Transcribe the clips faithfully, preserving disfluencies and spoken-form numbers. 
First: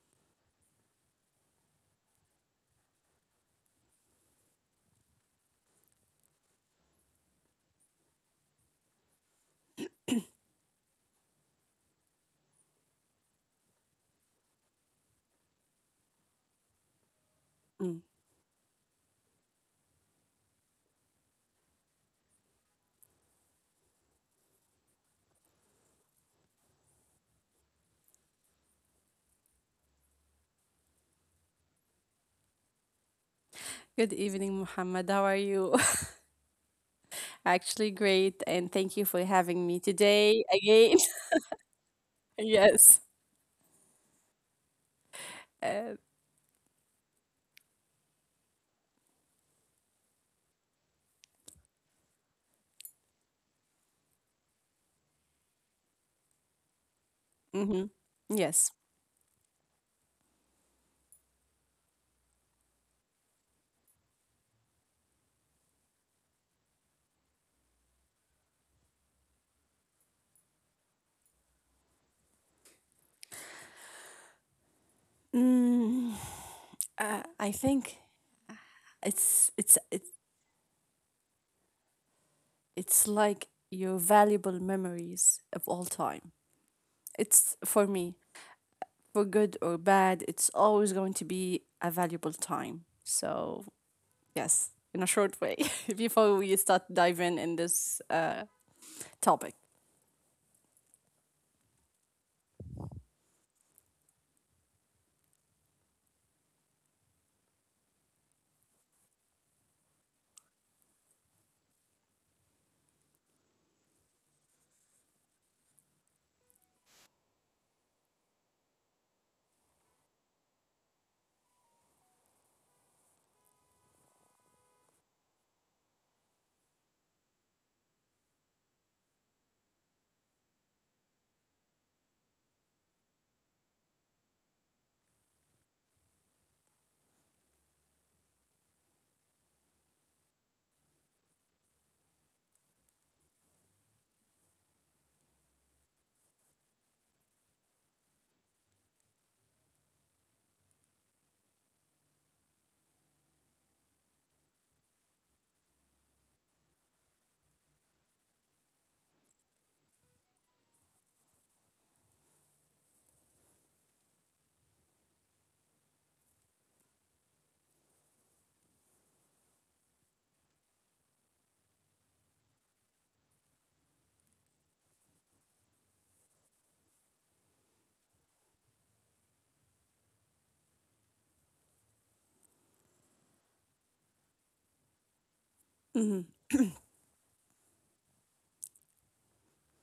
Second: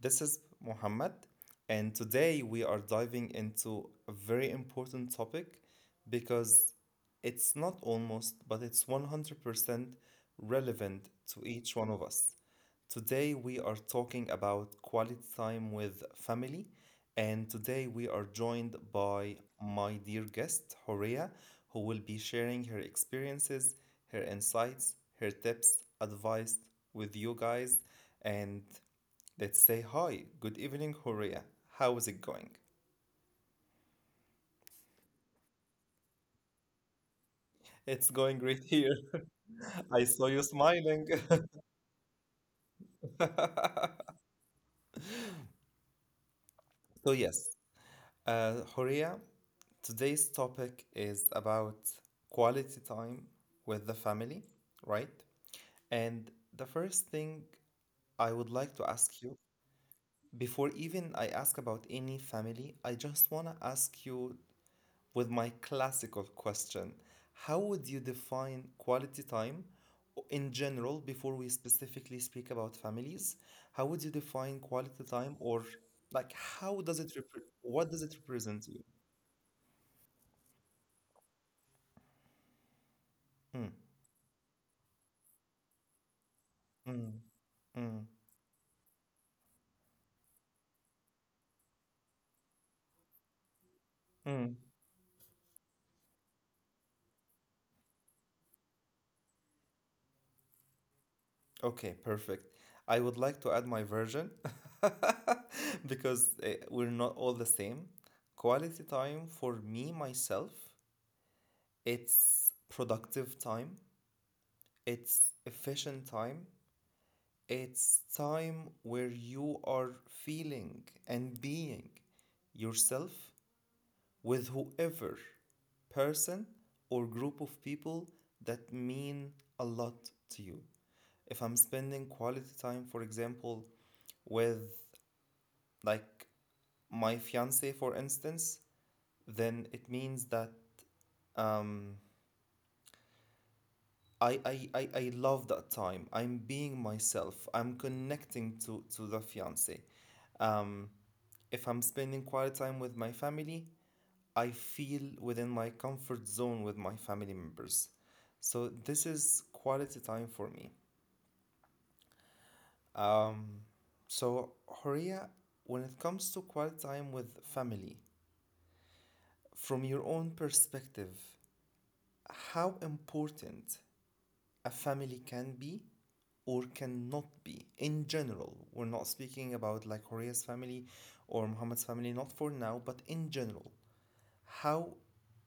This is Muhammad, and today we are diving into a very important topic because it's not almost, but it's one hundred percent relevant to each one of us. Today we are talking about quality time with family, and today Mm. we are joined by my dear guest, Horea, who will be sharing her experiences, her insights, her tips, advice with you guys. And let's say hi. Good evening, Horea. How is it Good going? evening, Muhammad. How are you? Actually, great, and thank you for having me It's today going great again. here. I saw you Yes. smiling. Uh, So, yes, Uh, Horia, today's topic is about quality time with mhm. the family, Yes. right? And the first thing I would like to ask you, before even I ask about any family, I just want to ask you with my classical question. How would you define quality time o- in general, before Mm, we specifically speak uh, about I think families? How would you define it's it's quality it's time, or like how does it, repre- what does it it's represent like to you? your valuable memories of all time. It's for me, Mm, for good or bad, it's always going to be a mm, valuable time. mm, So yes, in a short way, before we start diving in this uh, topic. mm. Okay, perfect. I would like to add my version because uh, we're not all the same. Quality time for me, myself, it's productive time, it's efficient time, it's time where you are feeling and being yourself with whoever person or group of people that mean a lot to you. If I'm spending quality time, for example, with like my fiance, for instance, then it means that um, I, I, I, I love that time. I'm being myself. I'm connecting to, to the fiance. Um, if I'm spending quality time with my family, I feel within my comfort zone with my family members. So this is quality time for me. Um, so Horia, when it comes to quality time with family, from your own perspective, how important a family can be or cannot be in general. We're not speaking about like Horea's family or Mm-hmm. Muhammad's family, not for now, but in general, how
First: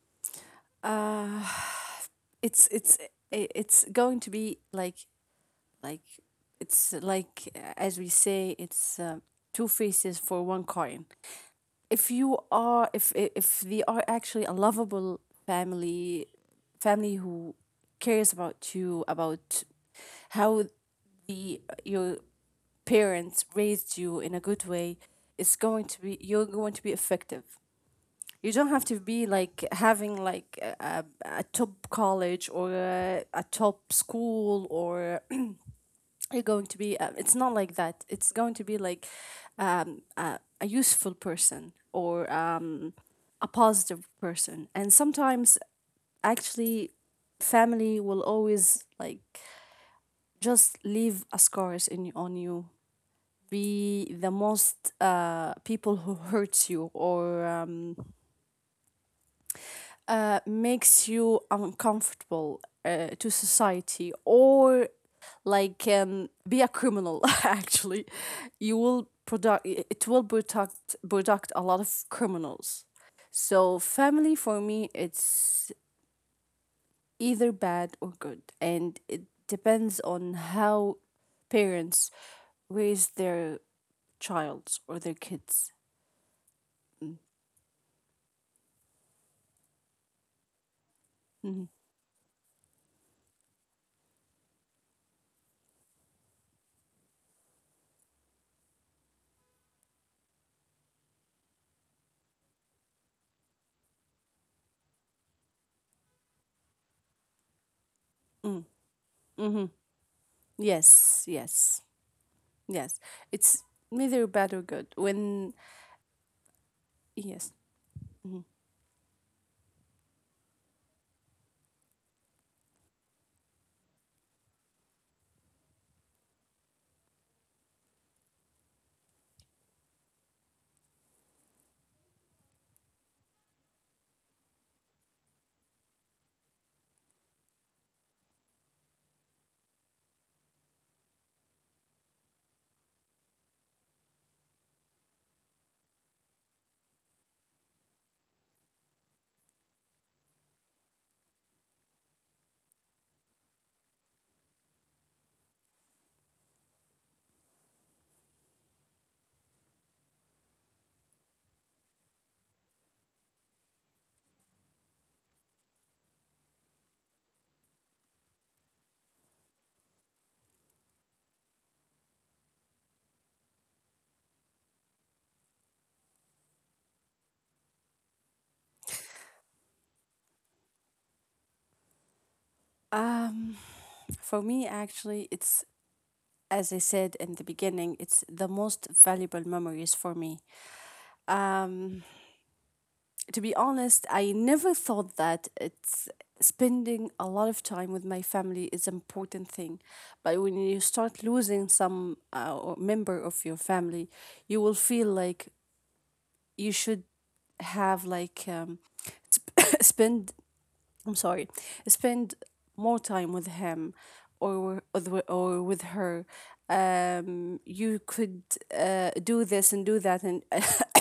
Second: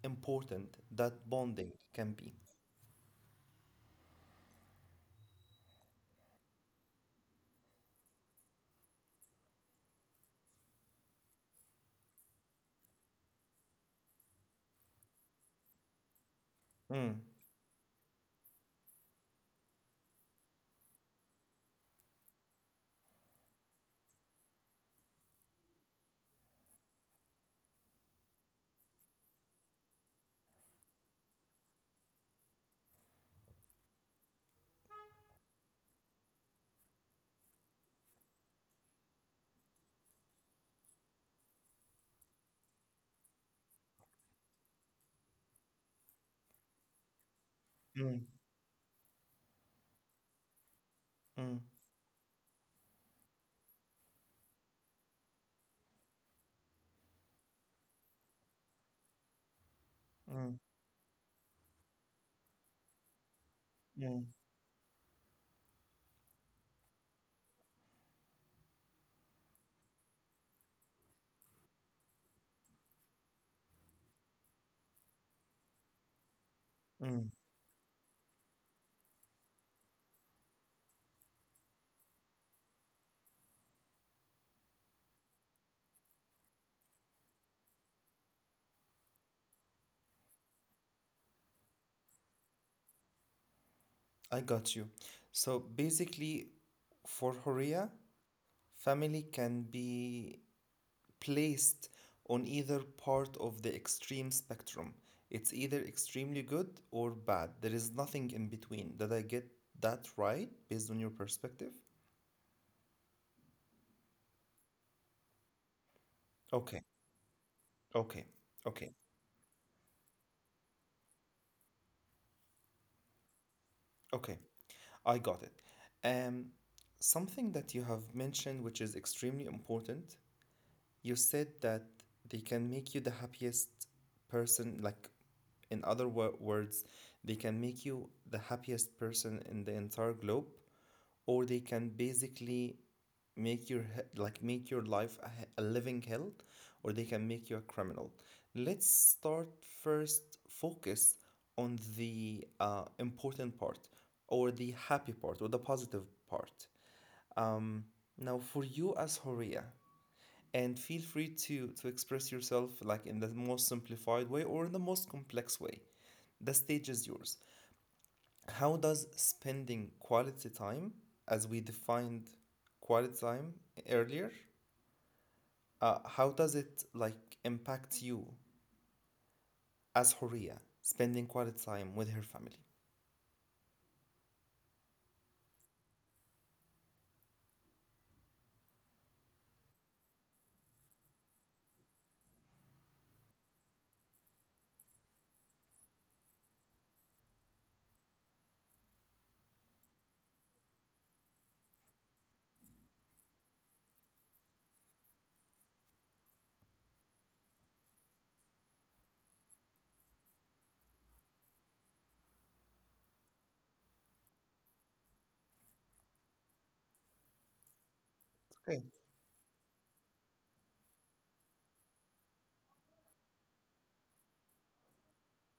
important that bonding can be. it's it's it's going to be like like it's like uh, as we say it's uh, two faces for one coin. If you are if if they are actually a lovable family, Mm, family who cares about you, about how the your parents raised you in a good way, it's going to be, you're going to be effective. You don't have to be like having like a, a top college or a, a top school or you're going to be. Uh, it's not like that. It's going to be like um, a, a useful person or uh, a positive person. And sometimes, actually, mm, family will always like mm, just leave a scars in on you. Be the most uh, people who hurt you or. Um, mm, uh, makes you mm, uncomfortable uh, to society or like um, be a criminal, actually. You will product, it will product product a lot of criminals. So family for me, mm. it's either bad or good, and it depends on how parents raise their child or their kids. Mm-hmm. I got you. So basically, for Horea, family can be placed on either part of the extreme spectrum. It's either extremely good or bad. There is nothing in between. Did I get that right based on your Mm-hmm. perspective? Mm-hmm. Yes, yes. Yes, it's Okay, neither bad or good. okay, When okay, yes, mhm. okay. I got it. Um, something that you have mentioned, which is extremely important, you said that they can make you the happiest person, like in other wo- words, they can make you the happiest person in the entire globe or they can basically make your he- like make your life a, he- a living hell, or they can make you a criminal. Let's start first focus on the uh, important part or the happy part or the positive part. Um, now for you as Horia, and feel free to to express yourself like in the most simplified way or in the most complex way, the stage is yours. How does spending quality time, as we defined quality time earlier, uh, how does it like impact you as Horia spending quality time with her family? um, for me actually, it's as I said in the beginning, it's the most valuable memories for me. Um, to be honest, I never thought that it's spending a lot of time with my family is important thing, but when you start losing some uh, or member of your family, you will feel like you should have like um, sp- spend, I'm sorry, spend more time with him Okay, or with, or with her. Um, you could uh, do this and do that, and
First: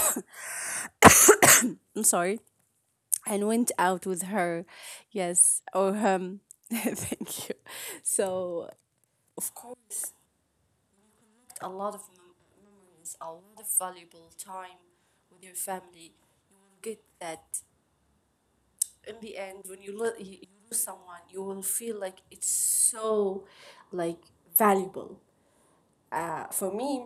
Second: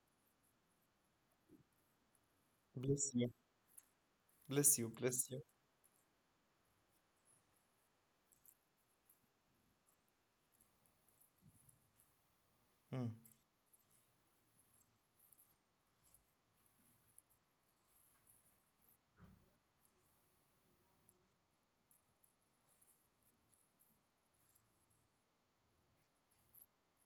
I'm sorry, bless you, and went out with her, bless you, bless you. yes, or him. Thank you. So, of course, a lot of mem- Mm, memories, a lot of valuable time with your family. You will get that in the end when you, lo- you you lose someone, you will feel like it's so like valuable. Uh, for me,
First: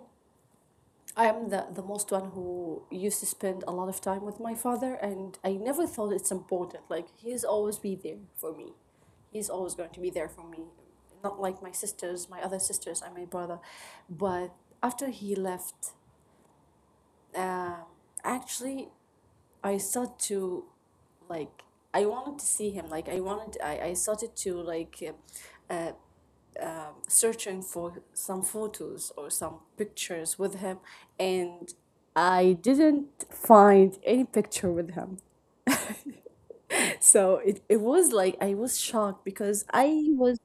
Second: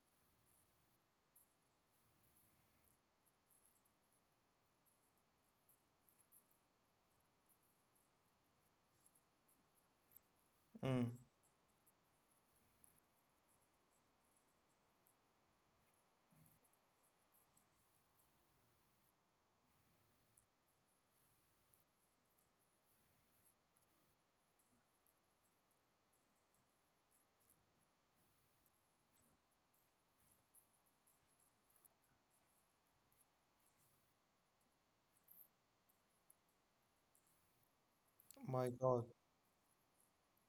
I'm the, the most one who used to spend a lot of time with my father, and I never thought it's important. Like, he's always be there for me, he's always going to be there for me, mm, not like my sisters, my other sisters and my brother. But after he left, um actually I started to like, I wanted to see him. Like, I wanted i, I started to like uh, searching for some photos or some pictures with him, and I didn't find any picture with him. So it, it was like I my was God. shocked because I was,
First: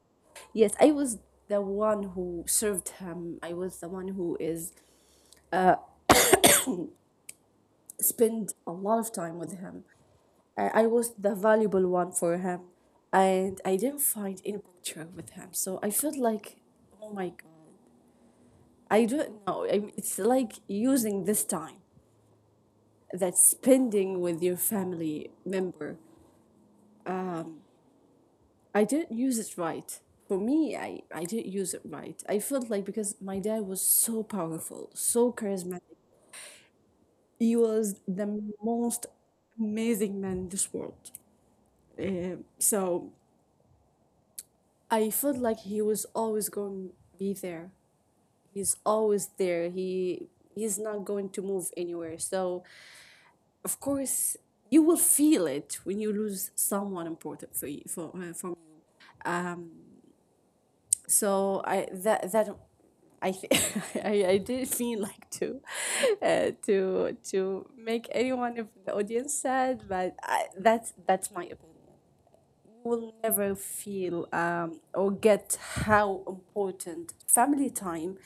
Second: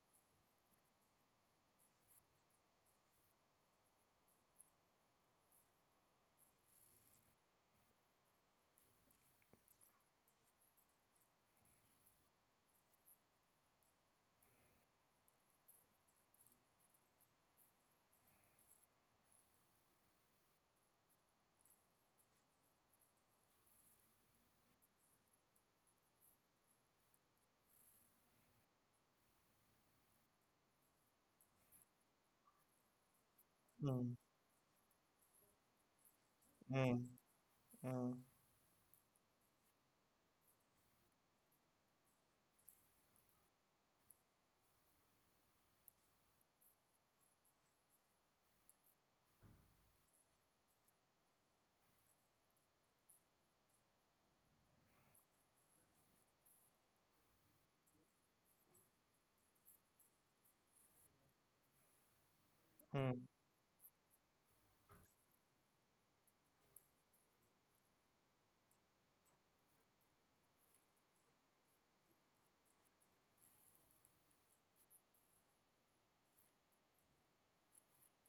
yes, I was the one who served him. I was the one who is spend a lot of time with him. I, I was the valuable one for him, and I didn't find any picture with him. So I felt like, oh my god. I don't know. I mean, it's like using this time that's spending with your family member. I didn't use it right. For me, I, I didn't use it right. I felt like, because my dad was Mm, so powerful, so charismatic. mm, He was mm, the most amazing man in this world. Um, so I felt like he was always going to be there. He's always there. He he's not going to move anywhere. So of course you will feel it when you lose someone important for you, for uh, for so I that that mm. I th- I, I didn't feel like to uh, to to make anyone of the audience sad, but I, that's that's my opinion. You will never feel um, or get how important family time,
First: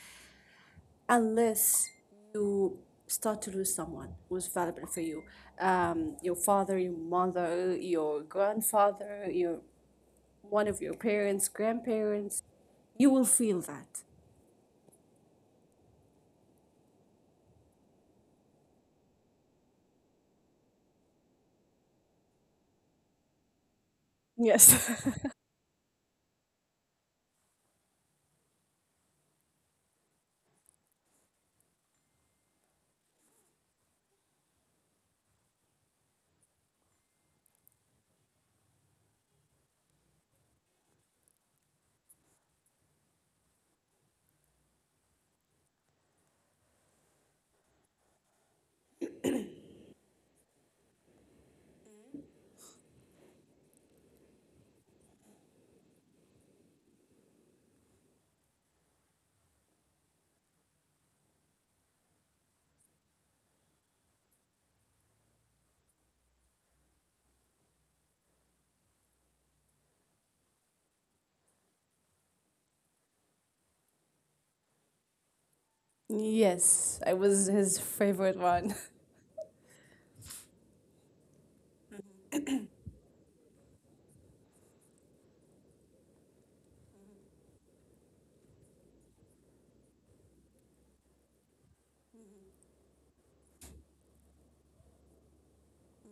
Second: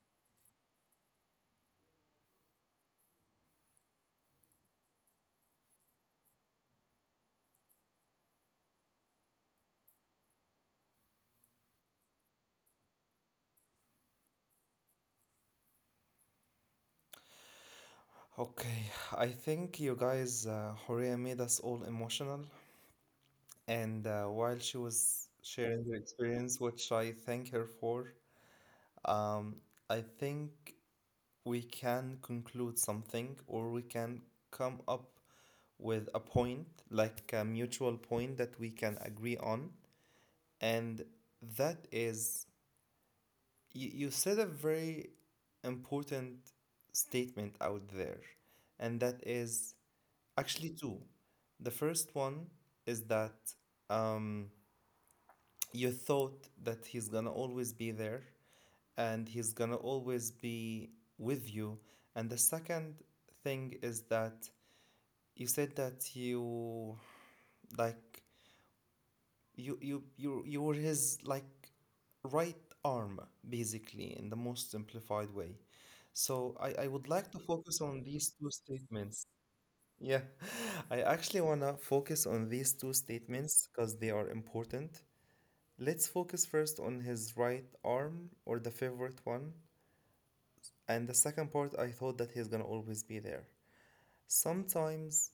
unless you start to lose someone who's valuable for you. Um, your father, your mother, your grandfather, your one of your parents, grandparents, you will feel that. Okay, I think you guys, uh, Horia made us all emotional, and uh, while Yes. she was sharing her experience, which I thank her for, um, I think we can conclude something or we can come up with a point, like a mutual point that we can agree on. And that is, you, you said a very important statement out there. And that is actually two. The first one is that um, you thought that he's gonna always be there and he's gonna always be with you. And the second thing is that you said that you like you you you you were his like right arm basically in the most simplified way. So Yes, I, I I would was like to his focus on favorite these one. two statements. Yeah, I actually wanna focus on these two statements because they are important. Let's focus first on his right arm or the favorite one, and the second part I thought that he's gonna always be there. Sometimes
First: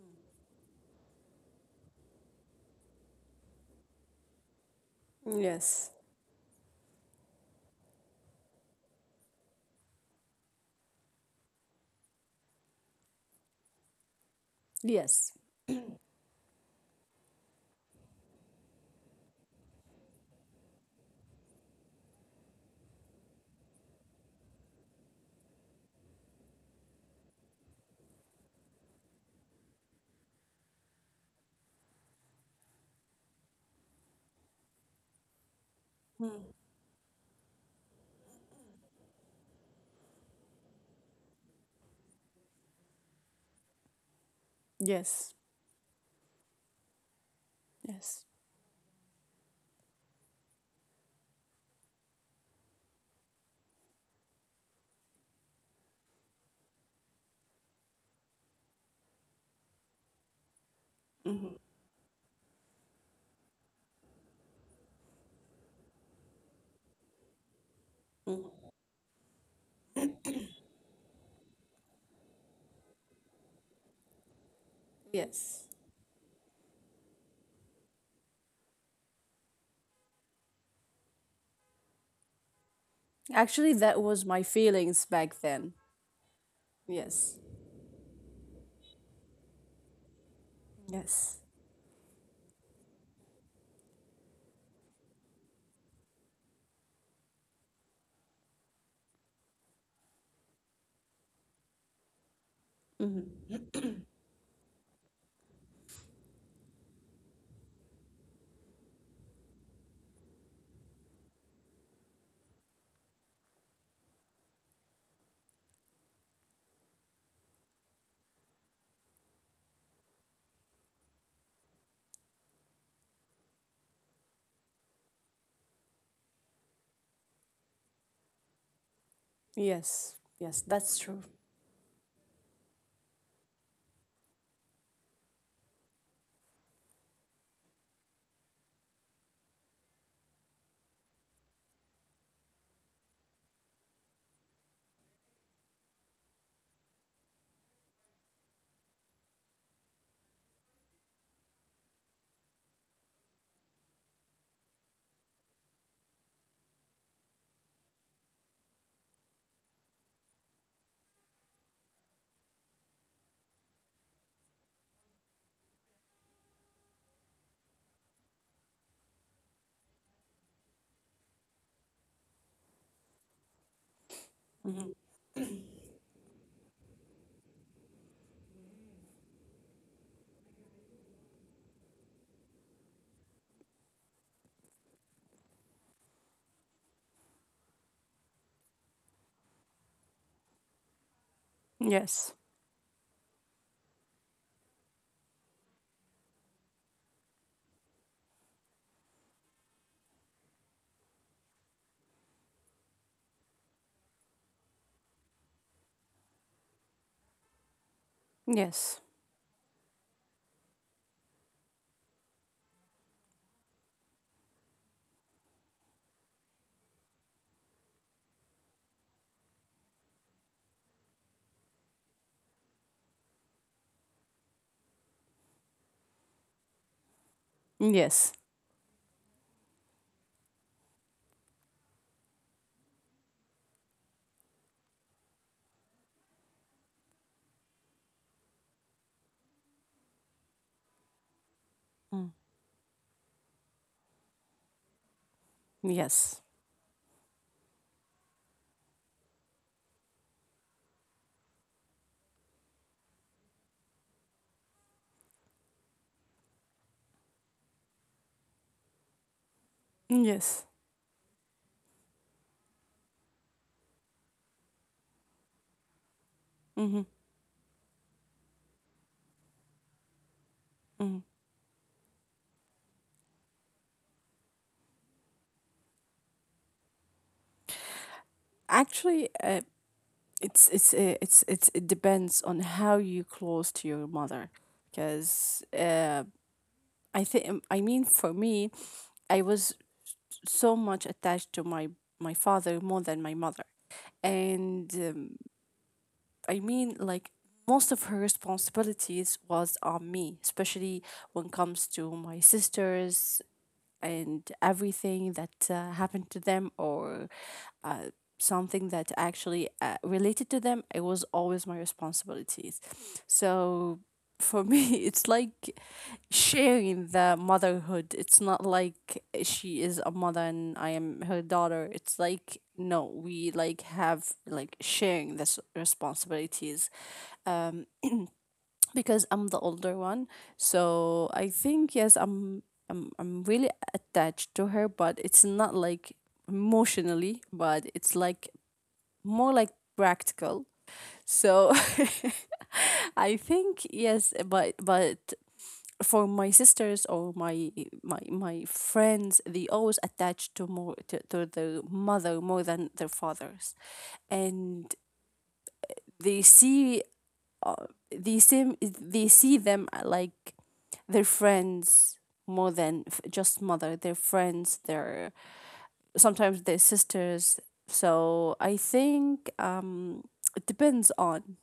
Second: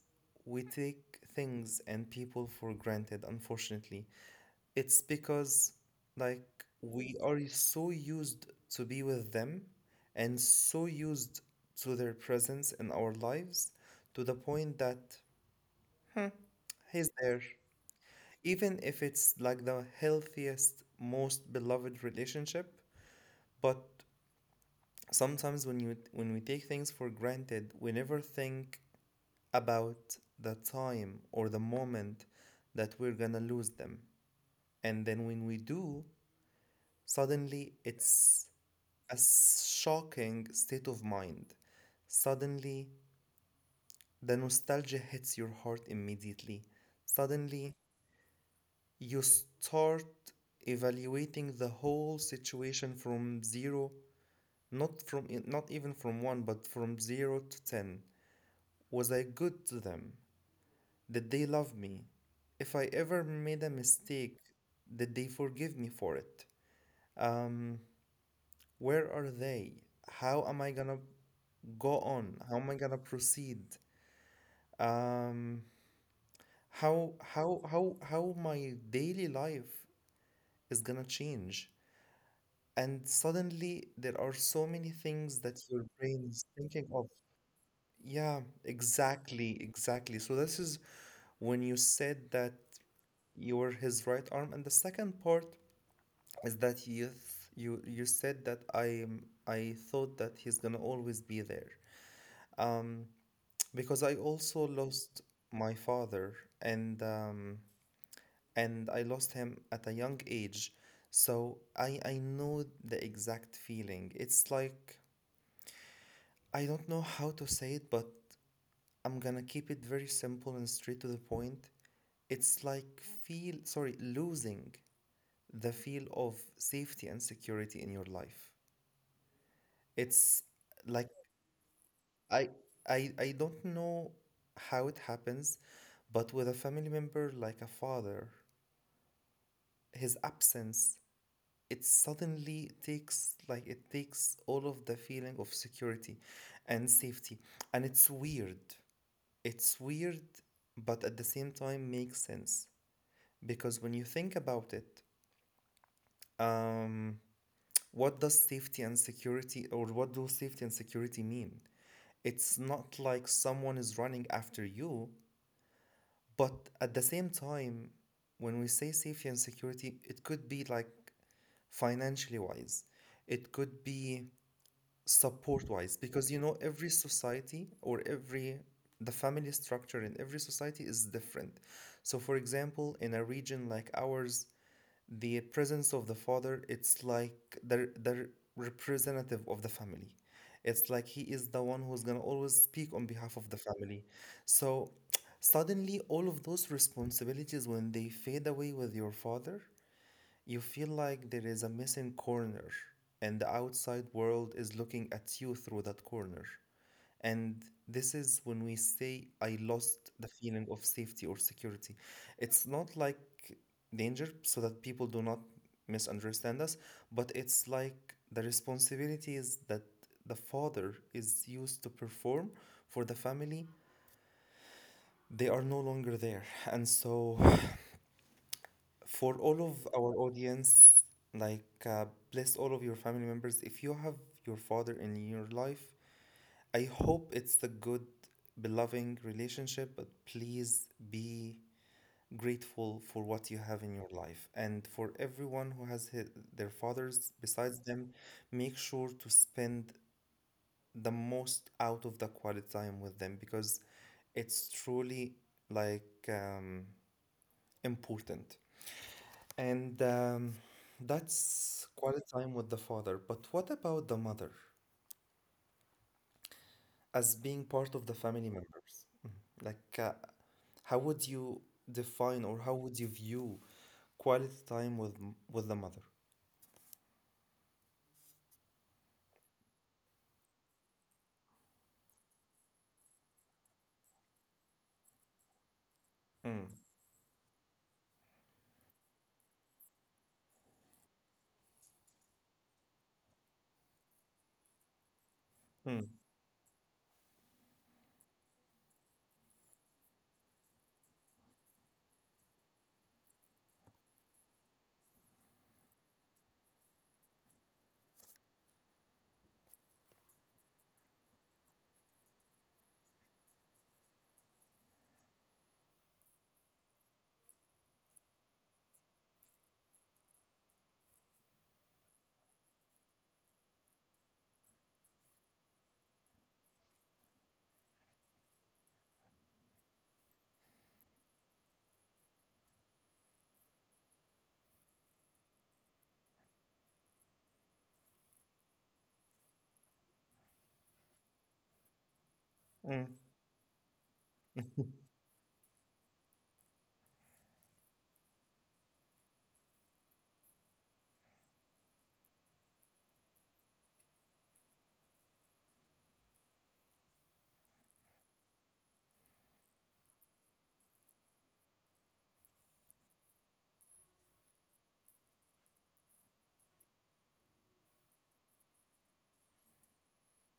we take things and people for granted, unfortunately. It's because, Yes. like, we are so used to be with them and so used to their presence in our lives to the point Yes. that, hmm, he's there. Even if it's like the healthiest, most beloved relationship, but sometimes when you when we take things for granted, we never think about the time or the moment that we're gonna lose them. And then when we do, suddenly it's a shocking state of mind. Suddenly, Yes. the nostalgia hits your heart immediately. Yes. Suddenly, you start evaluating the whole situation from zero, not from not even from one, but from zero to ten. Was I good to them? Did they love me? If I ever made a mistake, did they forgive me for it? Mm. Um, where are they? How am I gonna go on? How am I gonna proceed? Yes. Um, how how how how my daily life is gonna change? Actually, that And was my suddenly feelings there are back so then. many things that your brain Yes. is thinking of. Yeah, exactly, exactly. So this Yes. is when you said that you were his right arm. And the second part is that you you you said that I I thought that he's gonna always be there. Um, because I also lost my father, and um, and I lost him at a young age, so I I know the exact feeling. It's like I don't know how to say it, but I'm gonna keep it very simple and straight to the point. It's like feel sorry losing the feel of safety and security in your life. Yes. Yes, that's It's true. like I I I don't know how it happens, but with a family member like a father, his absence, it suddenly takes like it takes all of the feeling of security and safety. And it's weird. It's weird, but at the same time makes sense. Because when you think about it, um, what does safety and security or what do safety and security mean? It's not like someone is running after you. But at the same time, when we say safety and security, it could be like financially wise, it could be support wise, because you know, every society or every the family structure in every society is different. So, for example, in a region like ours, the presence of the father, it's like the the representative of the family. It's like he is the Yes. one who's going to always speak on behalf of the family. So suddenly all of those responsibilities, when they fade away with your father, you feel like there is a missing corner and the outside world is looking at you through that corner. And this Yes. is when we say, I lost the feeling of safety or security. It's not like danger, so that people do not misunderstand us, but it's like the responsibilities that the father is used to perform for the family, they are no longer there. And so, Yes. for all of our audience, like, uh, bless all of your family members. If you have your father in your life, I hope it's the good, beloved relationship, but please be grateful for what you have in your life. And for Yes. everyone who has hi- their fathers besides them, make sure to spend the most out of the quality time with them because it's truly like um, important. Yes. And um, that's quality time with the father. But what about the mother, Mm-hmm. as being part of the family members? Mhm. Like, uh, how would you define or how would you view quality time with m- with the mother? Actually, uh, it's it's uh, it's it's it depends on how you close to your mother, because I Mm. think, I mean for me, I was so much attached to my my father more than my mother, and um, I Mm. mean like most of her responsibilities was on me, especially when it comes to my sisters and everything that uh, happened to them or uh, something that actually uh, related to them, it was always my responsibilities. So for me, it's like sharing the motherhood. It's not like she is a mother and I am her daughter. It's like no, we like have like sharing this responsibilities because I'm the older one. So I think yes, I'm I'm I'm really attached to her, but it's not like emotionally, but it's like more like practical. So I think Mm. yes, but but for my sisters or my my my friends, they always attach to more to, to their mother more than their fathers, and they see uh, they see they see them uh, like their friends, more than f- just mother, their friends, their sometimes their sisters. So I think um it depends on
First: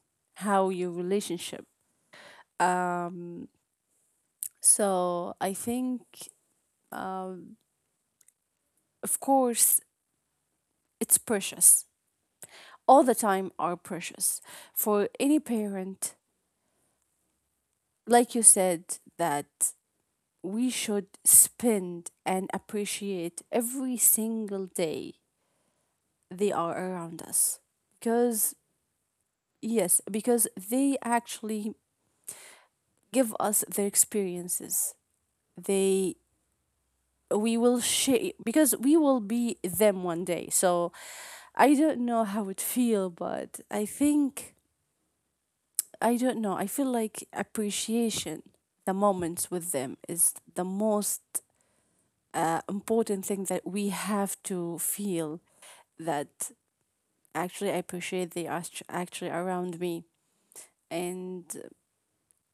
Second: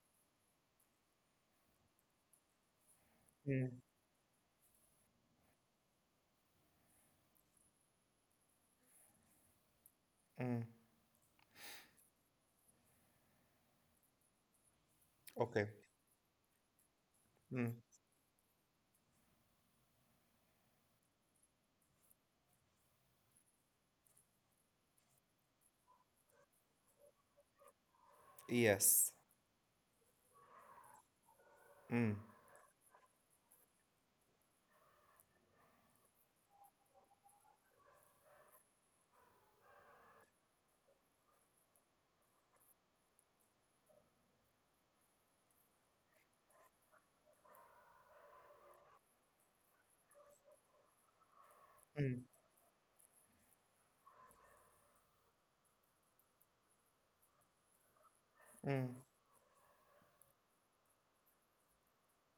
how your relationship. Mm. So I think, of course, Mm. it's precious. All the time are precious for any Okay. parent. Mm. Like you said that we should spend and appreciate every single day they are around us, because Yes. yes, because they actually Mm. give us their experiences. They We will share because we will be them one day. So I don't know how it feel, but I think, I don't know. I feel like appreciation the moments with them is the most Mm. uh, important thing that we have to feel, that actually I appreciate they are actu- Mm. actually around me, and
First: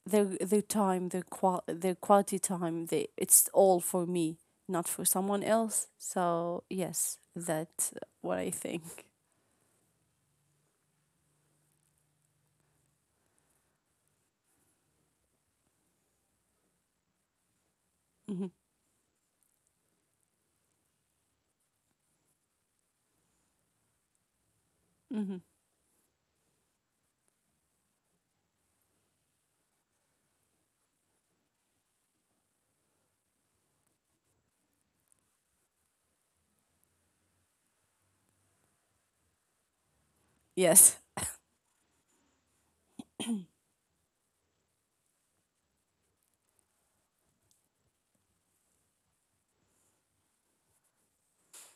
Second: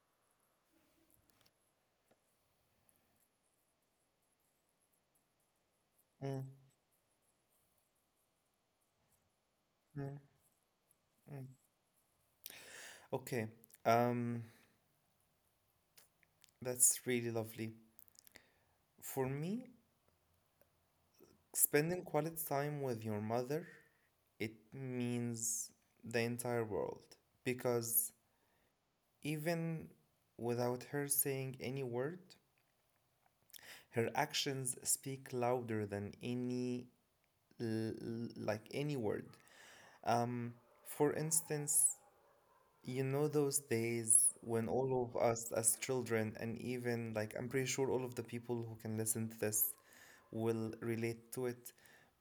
their their time, their qual their quality time. They, it's all for me, not for someone else. Mm. So yes, that's what I think. Mm. Mm. Okay. Um, that's really lovely. Hmm. For me, spending quality time with your mother, it means Hmm. the entire world, because even without her saying any word, her actions speak louder than any like any word. Um, for Yes, instance, you know those days when all of us as children, and even like I'm pretty sure all of the people who can listen to this will relate to it.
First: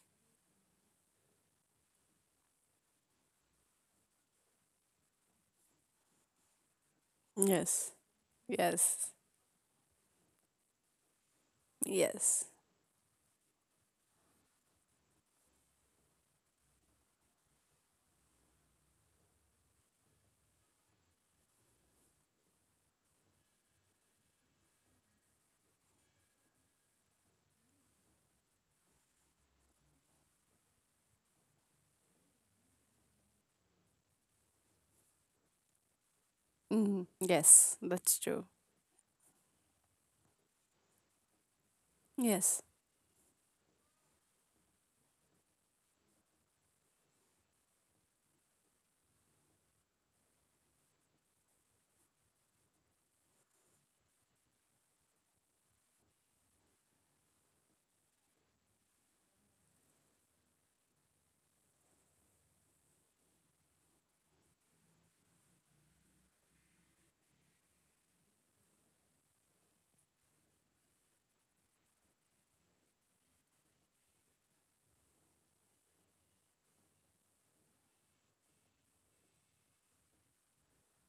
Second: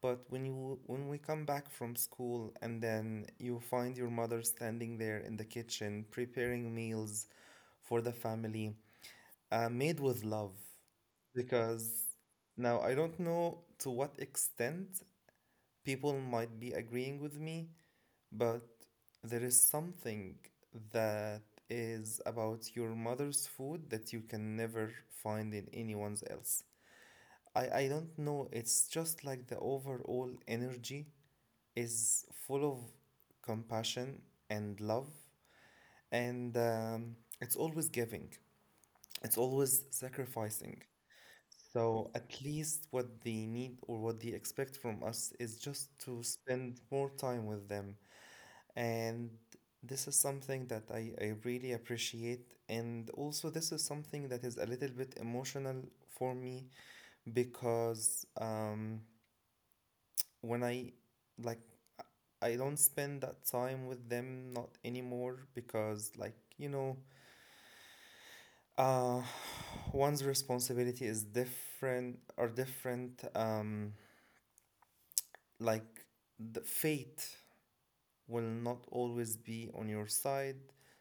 But when you when we come back from school and then you find your mother standing there in the kitchen preparing meals yes, for the family, yes, uh, made with love, because yes. now I don't know to what extent people might be agreeing with me, but there is something that is about your mother's food that you can never find in anyone's else. I, I don't know, it's just like the overall energy is full of compassion and love, and Hmm, um, it's yes. always That's giving, true. it's always sacrificing. So at Yes. least what they need or what they expect from us is just to spend more time with them. And this is something that I, I really appreciate. And also, this is something that is a little bit emotional for me because um, when I like, I don't spend that time with them not anymore because, like, you know, uh, one's responsibility is different, are different. Um, like the fate will not always be on your side.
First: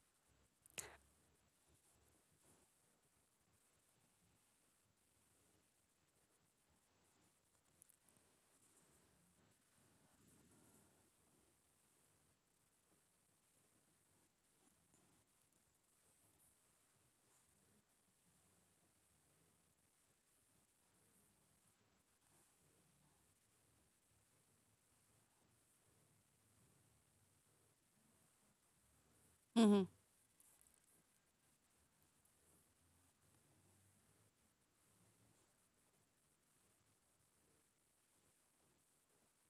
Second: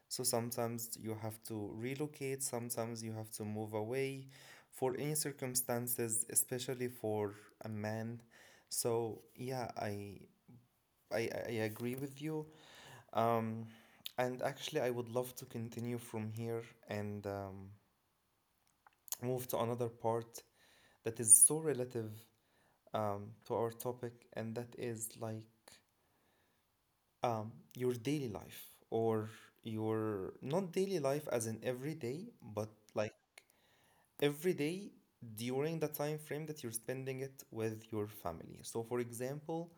So sometimes you have to relocate, sometimes you have to move away for any circumstances, especially for a man. So yeah, I I, I agree with you. Um, and actually, I would love to continue from here and um, move to another part that is so relative um, to our topic, and that is like um, your daily life or Hmm. your not daily life as in every day, but like every day during the time frame that you're spending it with your family. So, for example,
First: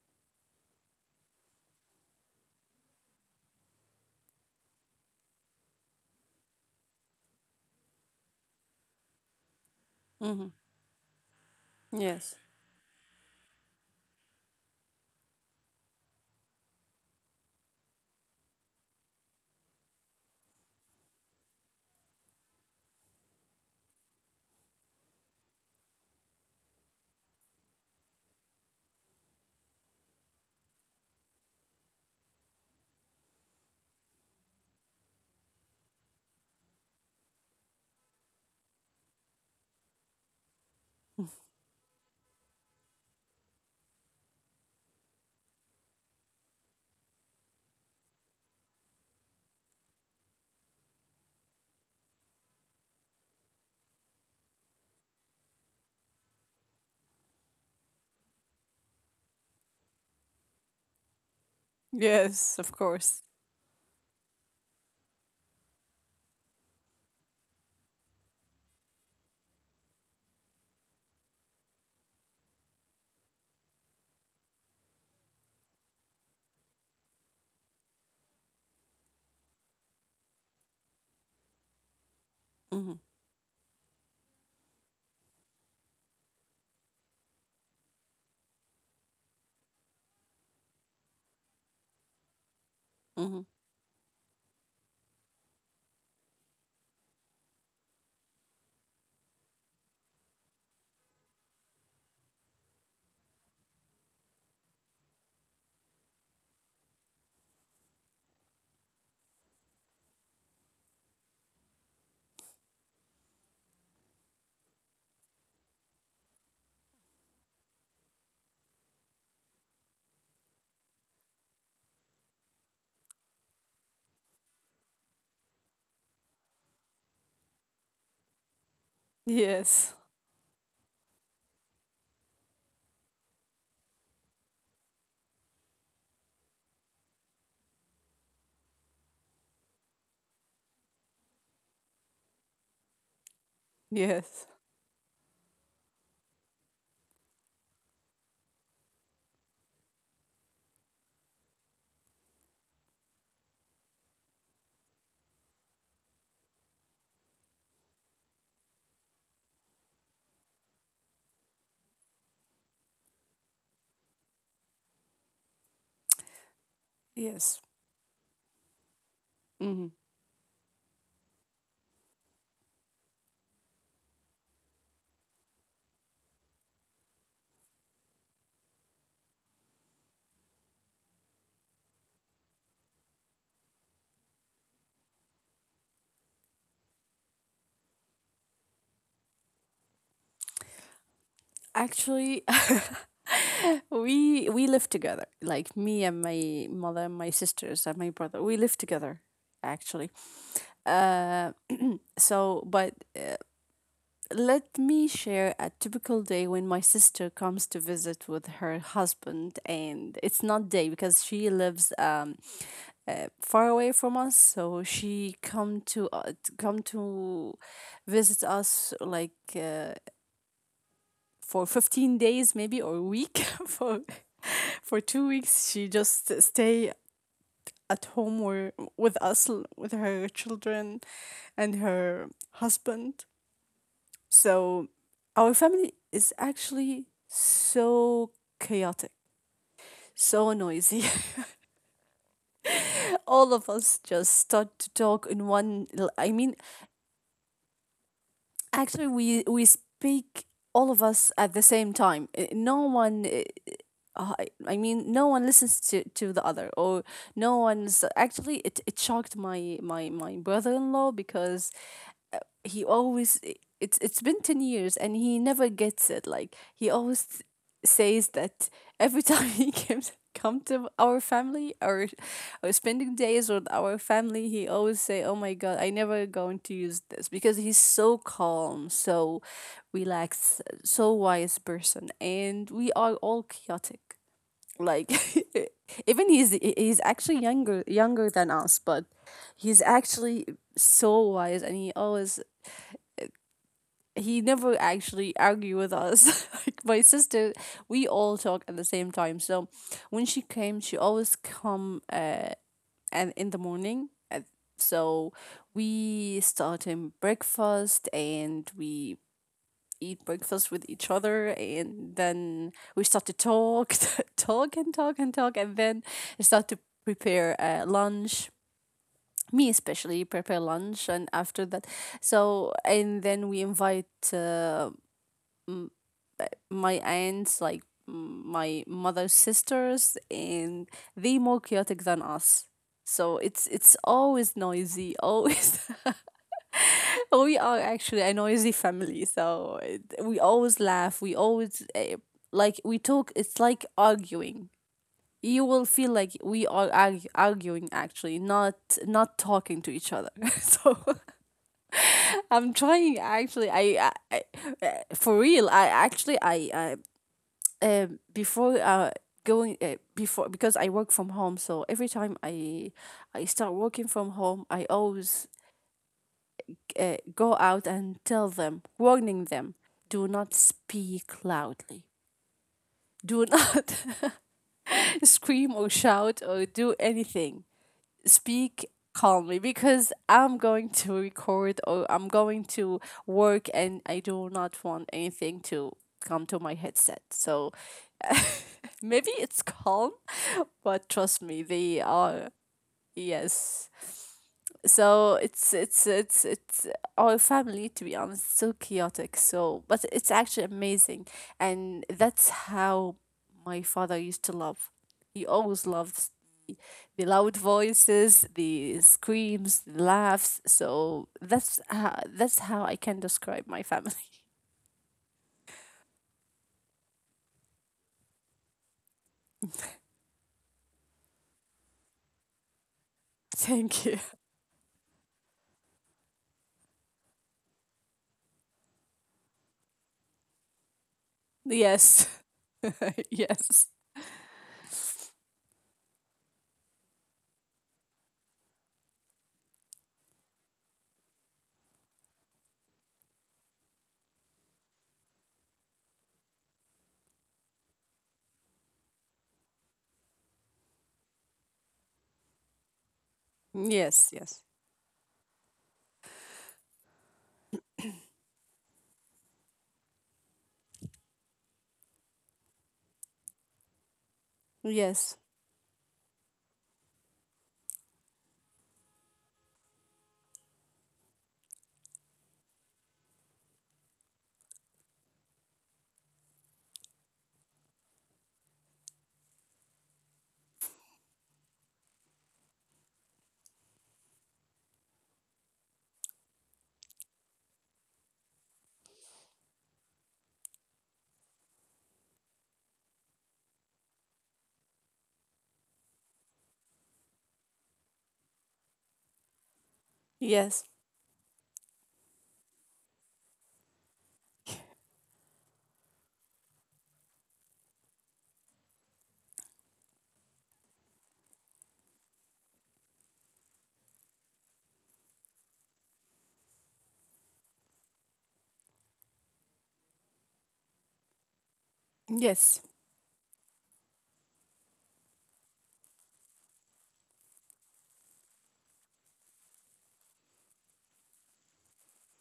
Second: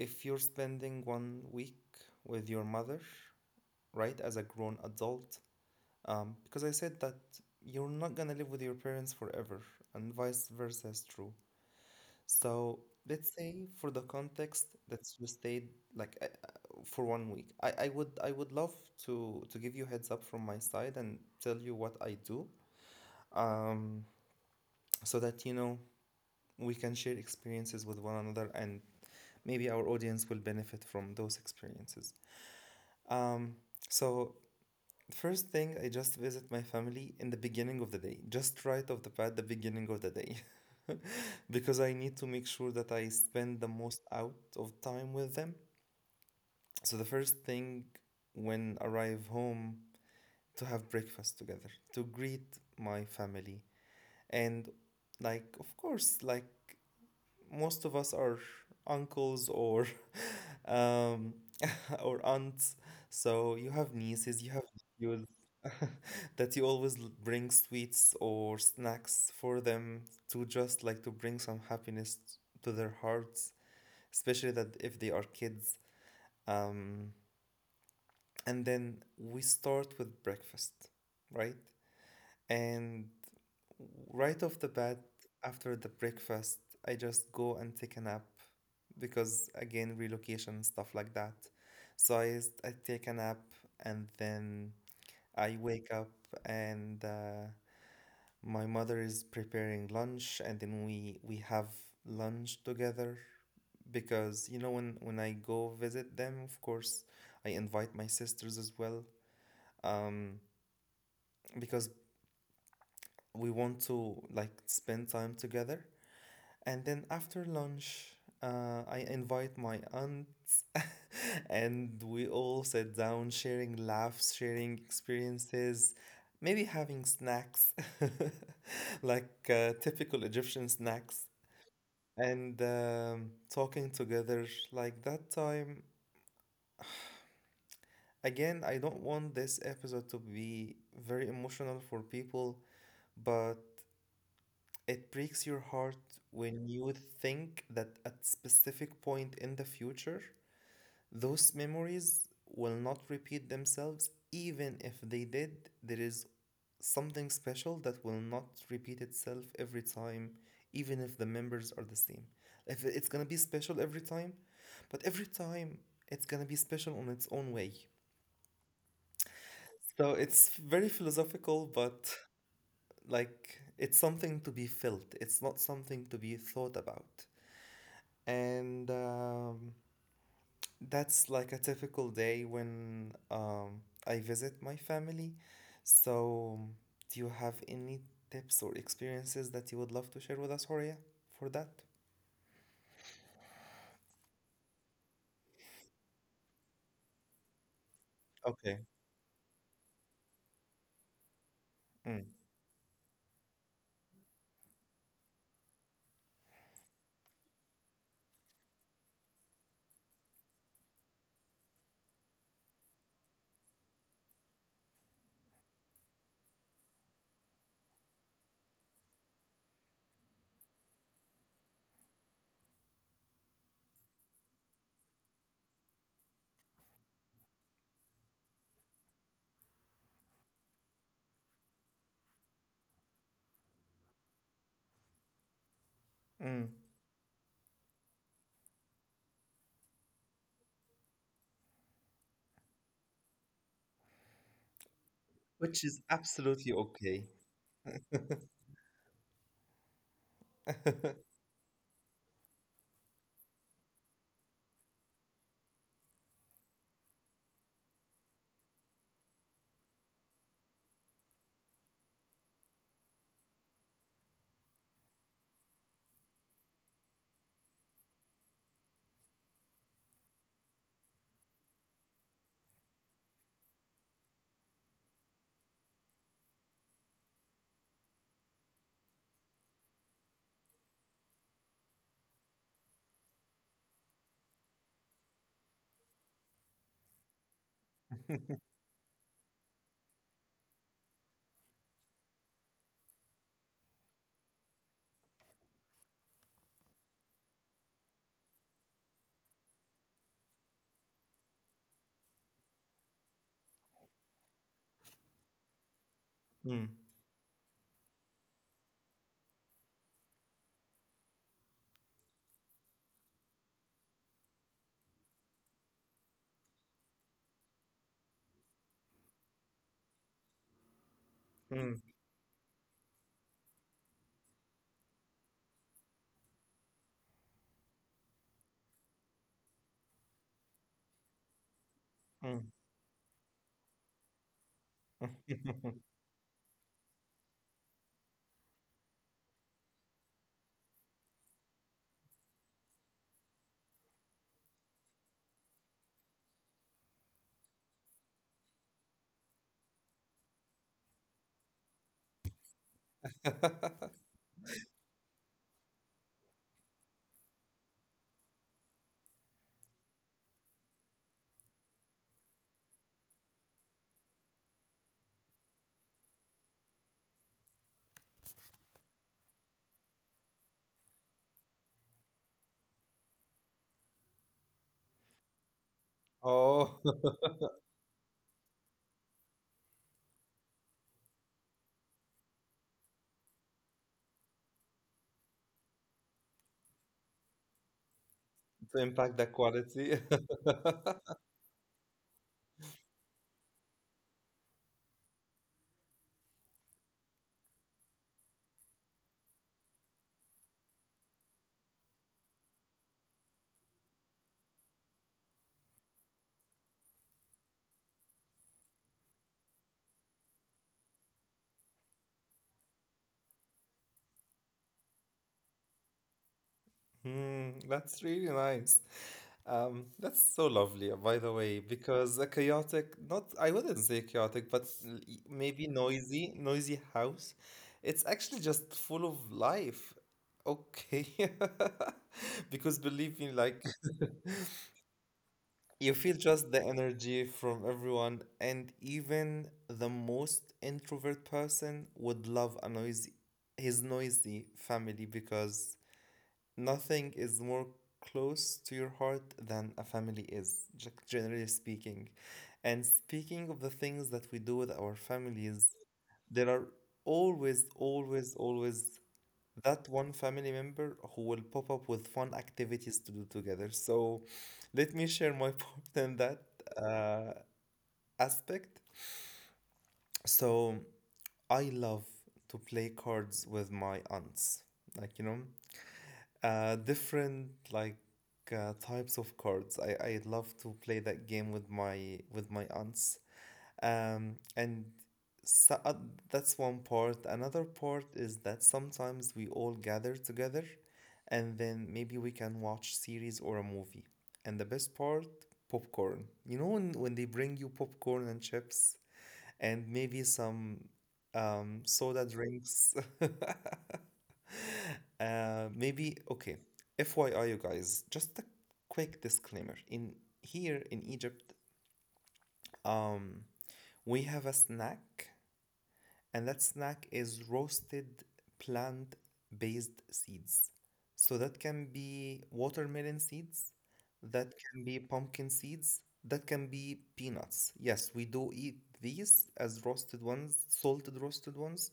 if you're spending one week with your mother, right, as a grown adult, um, because I said that you're not gonna live with your parents forever, and Hmm. vice versa is true. Yes. So let's say for the context that you stayed like uh, uh, for one week. I, I would I would love to to give you heads up from my side and tell you what I do. Um, so that you know we can share experiences with one another and maybe our audience will benefit from those experiences. Um, so first thing, I just visit my family in the beginning of the day, just right off the bat, the beginning of the day, because I need to make sure that I spend the most out of time with them. So the first thing when arrive home to have breakfast together, to greet my family. And like of course, like most of us are uncles or um or Yes, of aunts. course. So you have nieces, you have nephews that you always l- bring sweets or snacks for them to just like to bring some happiness to their hearts, especially that if they are kids. Um and then we start with breakfast, right? Hmm. And right off the bat, after the breakfast, I just go and take a nap because again, relocation and stuff like that. So I, s- I take a Hmm. nap and then I wake up and uh, my mother is preparing lunch and then we we have lunch together because you know when when I go visit them, of course, I invite my sisters as well um because we want to like spend time together and then after lunch uh, I invite my aunt and we all sit down sharing laughs, sharing experiences, maybe having snacks. like Yes. uh, typical egyptian snacks and um, talking together like that time. Again, I don't want this episode to be very emotional for people, but Yes. it breaks your heart when you think that at specific point in the future, those memories will not repeat themselves. Even if they did, there is something special that will not repeat itself every time, even if the members are the same. If it's gonna be special every time, but every time it's gonna be special on Yes. its own way. Hmm. So it's very philosophical, but like it's something to be felt. It's not something to be thought about. And um, that's like a typical day when um, I visit my family. So, do you have any tips or experiences that you would love to share with us, Horia, for that? Actually, We we live together. Like me and my mother and my sisters and my brother, we live Okay. together actually. Uh Mm, so but uh, let me share a typical day when my sister comes to visit with her husband, and it's not day because she lives um uh, far away from us. So she come to uh, t- come to visit us like uh, for fifteen days maybe, or a week, for for two weeks she just stay at home were, with us, with her children and her husband. So our family is mm. actually so chaotic, so noisy. All of us just start to talk in one, Which I is mean, absolutely okay. actually we we speak, all of us at the same time. Eh, no one eh, uh, I I mean, no one listens to, to the other, or no one's actually. It, it shocked my my my brother in law, because he always, it's it's been ten years and he never gets it. Like, he always says that every time he comes come to our family or or spending days with our family, he always say oh my god, I never going to use this, because he's so calm, so relaxed, so wise person, and we are all chaotic. Like, even he's he's actually younger younger than us, but he's actually so wise, and he always, he never actually argue with us. Like my sister, we all talk at the same time. So when she came, she always come uh and in the morning, uh, so we start in Mm, breakfast, and we eat breakfast with each other, and then we start to talk talk and talk and talk, and then start to prepare uh, lunch, me especially prepare lunch. And after that, mm, so and then we invite uh, my aunts, like my mother's sisters, and they more chaotic than us. mm. So it's it's always noisy. Always, we are actually a noisy family. So it, we always laugh. We always uh, like we talk. It's like arguing. You will feel like we are arg- arguing actually, not not talking to each other. So I'm trying actually. I, I, I uh, for real. I actually I, I um before uh going uh, before, because I work from home, so every time I I start working from home, I always uh, go out and tell them, warning them, do not speak loudly. Do not scream or shout or do Oh, anything speak calmly because I'm going to record or I'm going to work, and I do not want anything to come to my headset. So maybe to it's impact the calm, quality. but trust me, they are yes. So it's it's it's it's our family. To be honest, it's so chaotic. So but it's actually amazing, and that's how my father used to love. He always loved the loud voices, the screams, the laughs. So that's how, that's how I can describe my family. Hmm, that's really nice. Um, that's so lovely, uh, by the way, because a chaotic, not, I Thank you. wouldn't say chaotic, but l- y- maybe noisy, noisy house, it's actually just full of life. Okay. Yes. Because believe me, Yes. like, you feel just the energy from everyone, and even the most introvert person would love a noisy, his noisy family because nothing is more close to your heart than a family is, generally speaking. And speaking of the Yes. things that we do with our families, there are always, always, always that one family member who will pop up with fun activities to do together. So Yes. let me share my part in that uh, aspect. So I love to play cards with my aunts. Like, you know, Uh, different like uh, types of cards. I, I love to play that game with my with my aunts. Um, and so, uh, that's one part. Another part is that sometimes we all gather together, and then maybe we can watch series or a movie. And the best part, popcorn. You know when when they bring you popcorn and chips and Yes. maybe Yes. some um, soda drinks. Uh, maybe, okay. F Y I, you guys, just a quick disclaimer. In Here in Egypt, um, we have a snack, and that snack is roasted plant-based seeds. So that can Yes. be watermelon seeds, that can be pumpkin seeds, that can be peanuts. Yes, we do eat these as roasted ones, salted roasted ones.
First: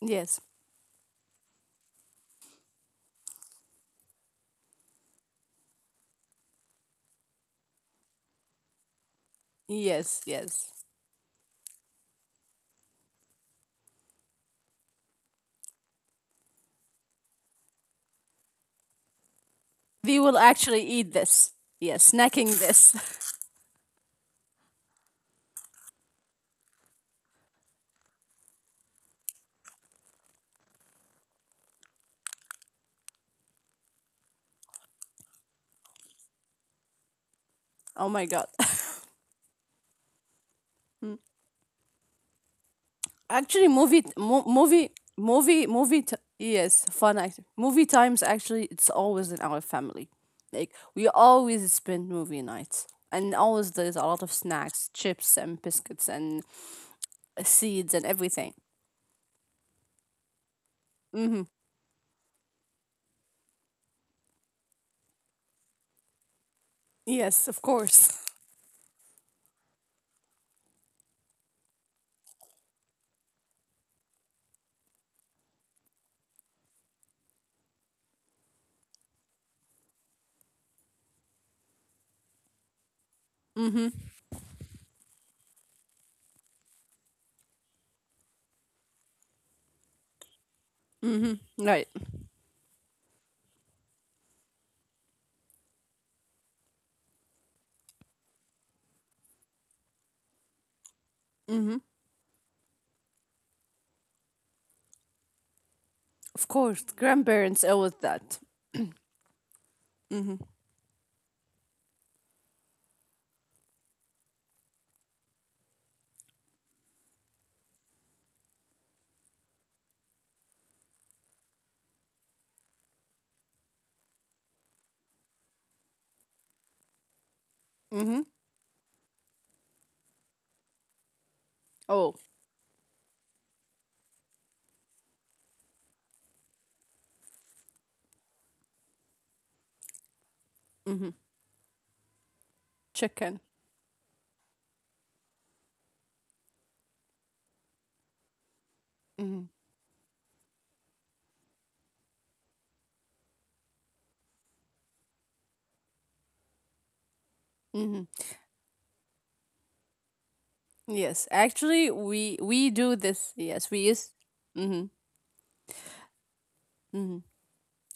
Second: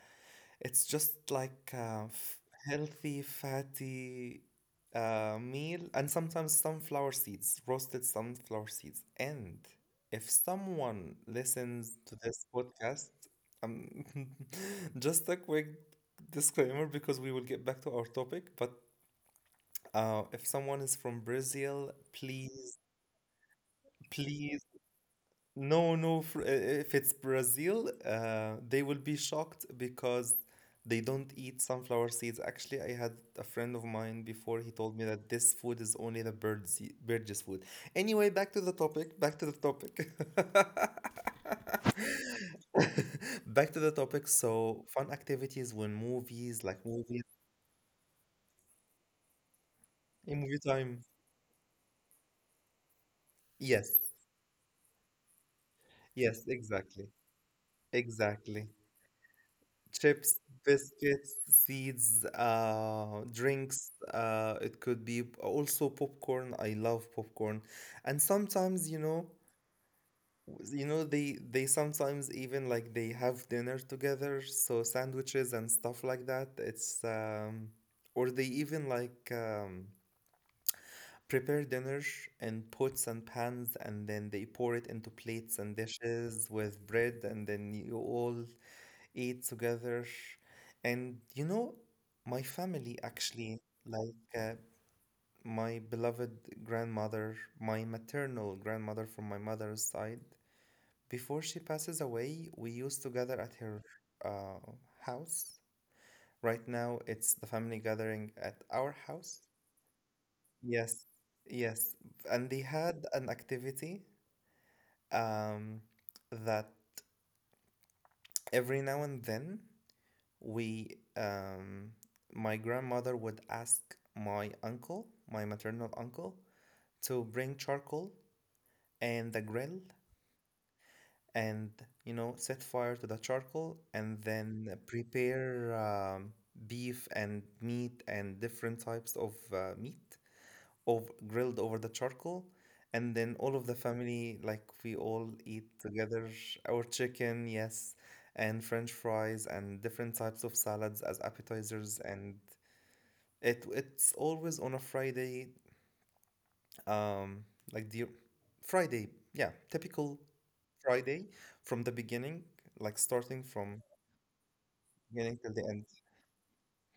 Yes. It's just like a f- healthy, fatty uh, meal, and sometimes sunflower seeds, roasted sunflower seeds. And if Yes. Yes. someone listens to this podcast, um, just a quick disclaimer because we will get back to our topic, but uh, We if will someone is actually from eat this. Brazil, Yes, snacking please, this. please, no, no. fr- uh, If it's Brazil, uh, they will be shocked because they don't eat sunflower seeds. Actually, I had a friend of mine before. He told me that this food is only the birds birds' food. Oh Anyway, my back god. to the topic. Back to the topic. Back to Actually, the movie, topic. mo- So, movie, fun activities movie, when movie. T- movies, like yes, movies, fun act. Movie times. Actually, it's always in our family. in movie Like time. we always spend movie nights, and always Yes, there's a lot of snacks, chips, and biscuits, yes, and exactly, seeds, and everything. exactly. Chips, biscuits, Mm-hmm. seeds, uh, drinks. Uh, it could be p- also popcorn. I love Yes, of popcorn. course. And sometimes, you know, w- you know, they they sometimes even like they have dinner together, so sandwiches and stuff like that. It's um, or they even like um, prepare dinner in pots and pans, and then they pour it into plates and dishes with bread, and then you all eat together. Mm-hmm. Right. And you know, my family actually, like uh, my beloved grandmother, my maternal grandmother from my mother's side, Mm-hmm. before she passes away, we used to gather at her uh, Of house. course, grandparents Right always now, it's that. the family gathering at our Mm-hmm. house. Yes, yes. And they had an activity um, that every now and then we um, my grandmother would ask my uncle, my maternal uncle, Mm-hmm. to bring charcoal and the grill Oh. and you know, set fire to the charcoal and then prepare um, beef and meat and different types of uh, Mm-hmm. meat of grilled over the Chicken. charcoal and then all of the family like we all eat together, our chicken, yes, Mm-hmm. and french fries and different types of salads as appetizers. And It it's always on a Friday, Mm-hmm. um, like the Friday, yeah, typical Yes, actually, Friday we we from the do this. beginning, Yes, we like use starting from beginning till the end.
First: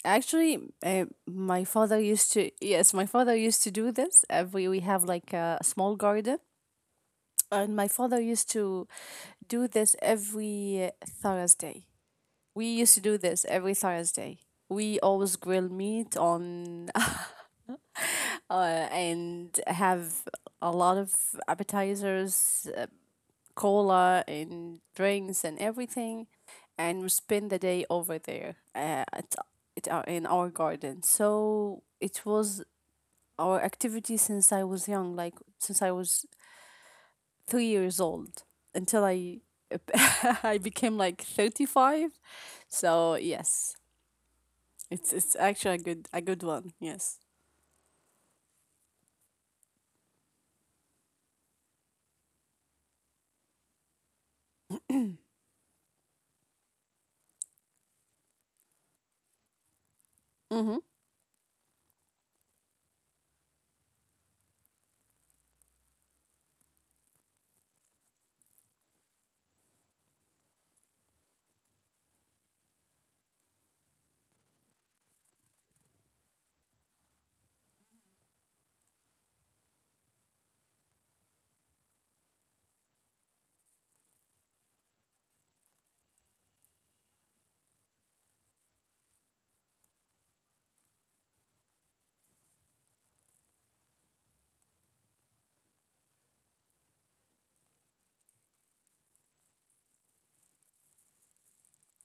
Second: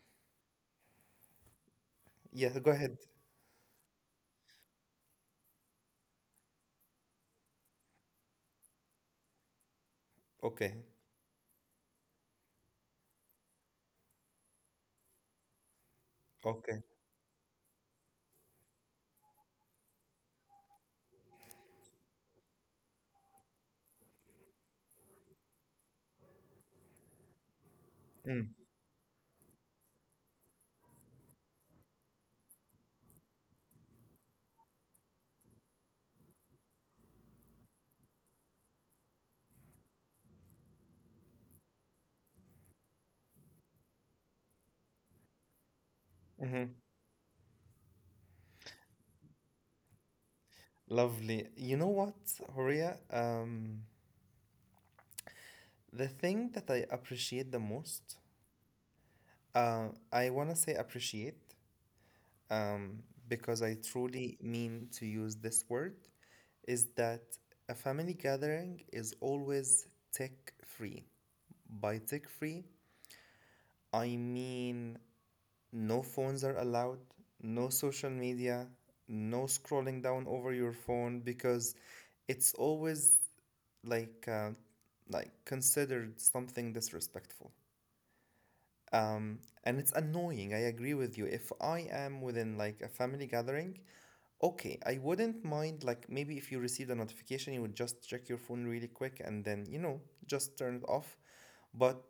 actually, uh, my father used to, Yeah, go yes, ahead. my father used to do this. Every, we have like a small garden, and my father used to do this Okay, every Thursday. We used to do this every Thursday. We always grill meat okay. on uh, and have a lot of appetizers, uh, cola, and drinks, and everything. And we spend the day over Mm, there uh, at, at our, in our garden. So it was or activities since I was young, like since I was three years old until I I became like thirty-five. So yes, it's it's actually a good a good one. mhm. Yes. Lovely. You know what, Horia? Um, the thing that I appreciate the most, uh, I wanna say Mm-hmm. appreciate, um, because I truly mean to use this word, is that a family gathering is always tech free. By tech free, I mean no phones are allowed, no social media, no scrolling down over your phone because it's always like uh, like considered something disrespectful. Um, and it's annoying. I agree with you. If I am within like a family gathering, okay, I wouldn't mind, like, maybe if you received a notification, you would just check your phone really quick and then, you know, just turn it off. But,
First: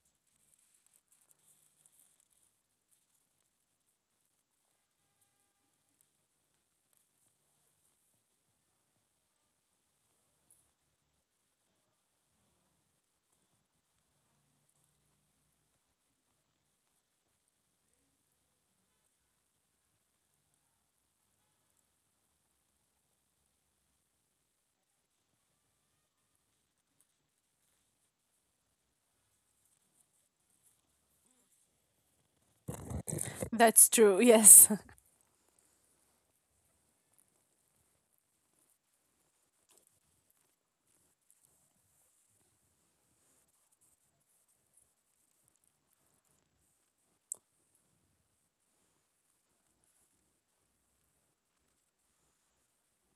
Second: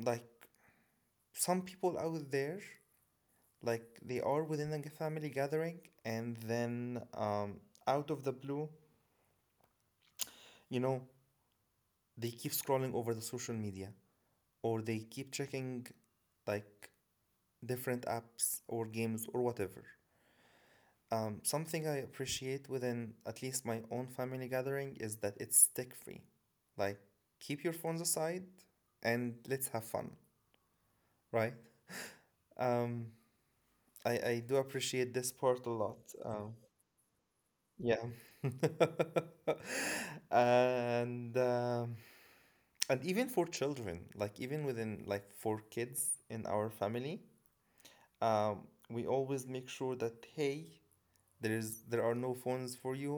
like, some people out there, like, they are within a family gathering and then, um, out of the blue, you know, they keep scrolling over the social media or they keep checking, like, different apps or games or whatever. Um, something I appreciate within at least my own family gathering is that it's tech free. Like, keep your phones aside and let's have fun, right? Um, That's I, true. I do Yes. appreciate this part a lot. Um, yeah. and um, and even for children, like even within like for kids in our family, um, we always make sure that hey, there is there are no phones for you.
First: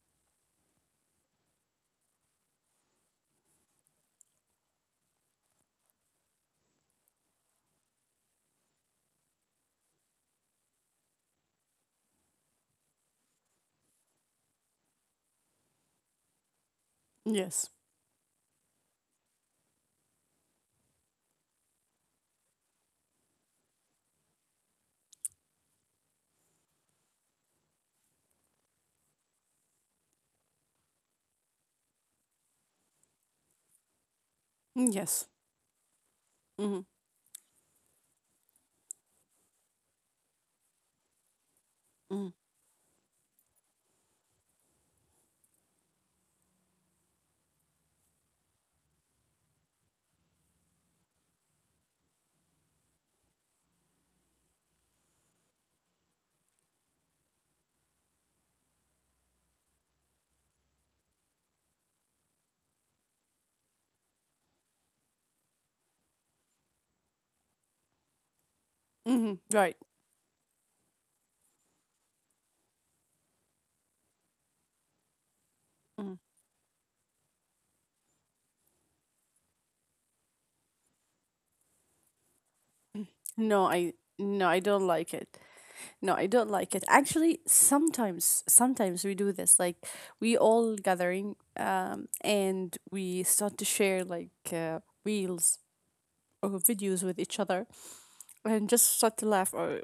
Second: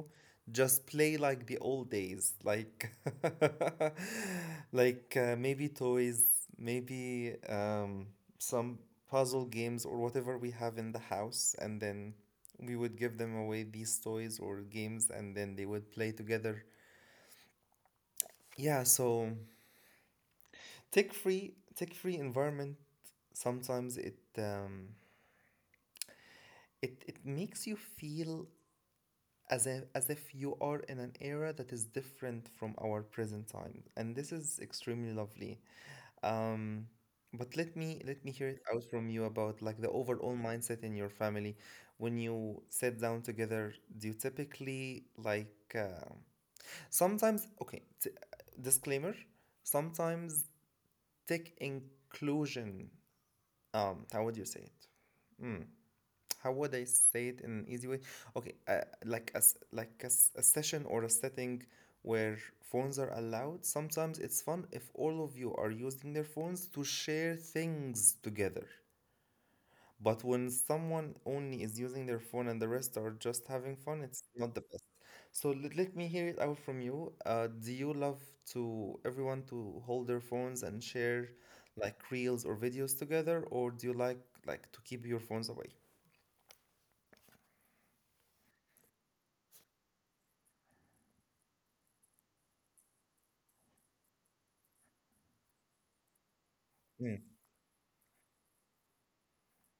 Just play like the old days, like like uh, maybe toys, maybe um, some puzzle games or whatever we have in the house, and then we would give them away these toys or games, and then they would play together. yes. Yeah, so tick-free tick-free environment sometimes it um, it it makes you feel as if, as if you are in an era that is different from our present time, and this is extremely Yes. lovely. Mm-hmm. um but let me let me hear it out from you about like the overall mindset in your family when Mm-hmm. you sit down together. Do you typically like uh, sometimes, okay, t- disclaimer, sometimes tech inclusion, um, how would you say it? Mm, how would I say it in an easy way? Okay, uh, like a s- like a, s- a session or a setting where phones are allowed. Sometimes it's fun if all of you are using their phones to share things together. Mm-hmm. Right. But when someone only is using their phone and the rest are just having fun, it's not the best. So let, let me Mm. hear it out from you. Uh, do you love to everyone to hold their phones and share like reels or videos together, No, or do I you like no, I like to don't keep like your it. phones away? No, I don't like it. Actually, sometimes sometimes we do this. Like we all gathering um and we start to share like uh, reels or videos with each other and just start to laugh or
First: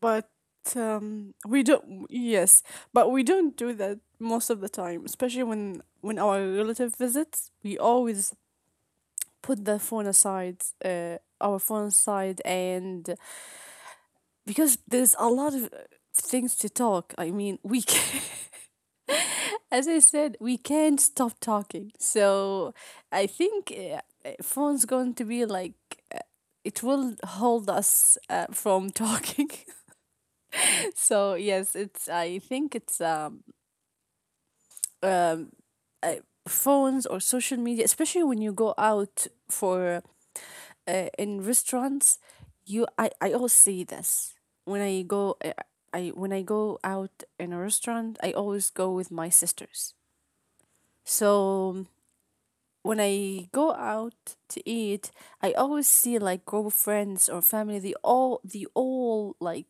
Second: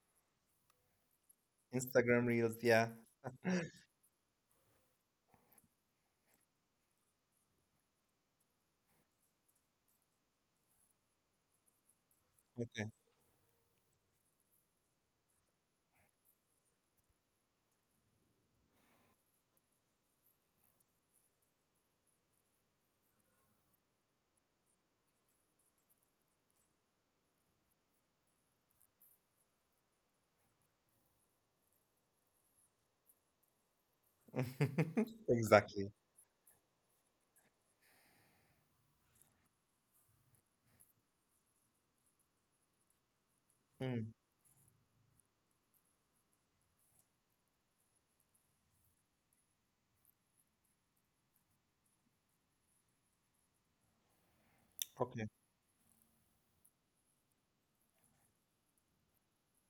but um we don't Instagram Reels, yes, yeah. but we don't do that most of the time, especially when when our relative visits, we always put the phone aside, uh our phone aside, Okay. and because there's a lot of uh, things to talk. I mean, we can as I said, we can't stop talking. So I think uh, uh, phone's going to be like uh, it will hold us uh, from talking. So yes, it's I think it's um Exactly. uh, phones or social media, especially when you go out for uh, in restaurants. You I I always see Mm, this when I go. Uh, I when I go out in a restaurant, I always go with my sisters. So when I go out to eat, okay. I always see like group of friends or family. They all they all like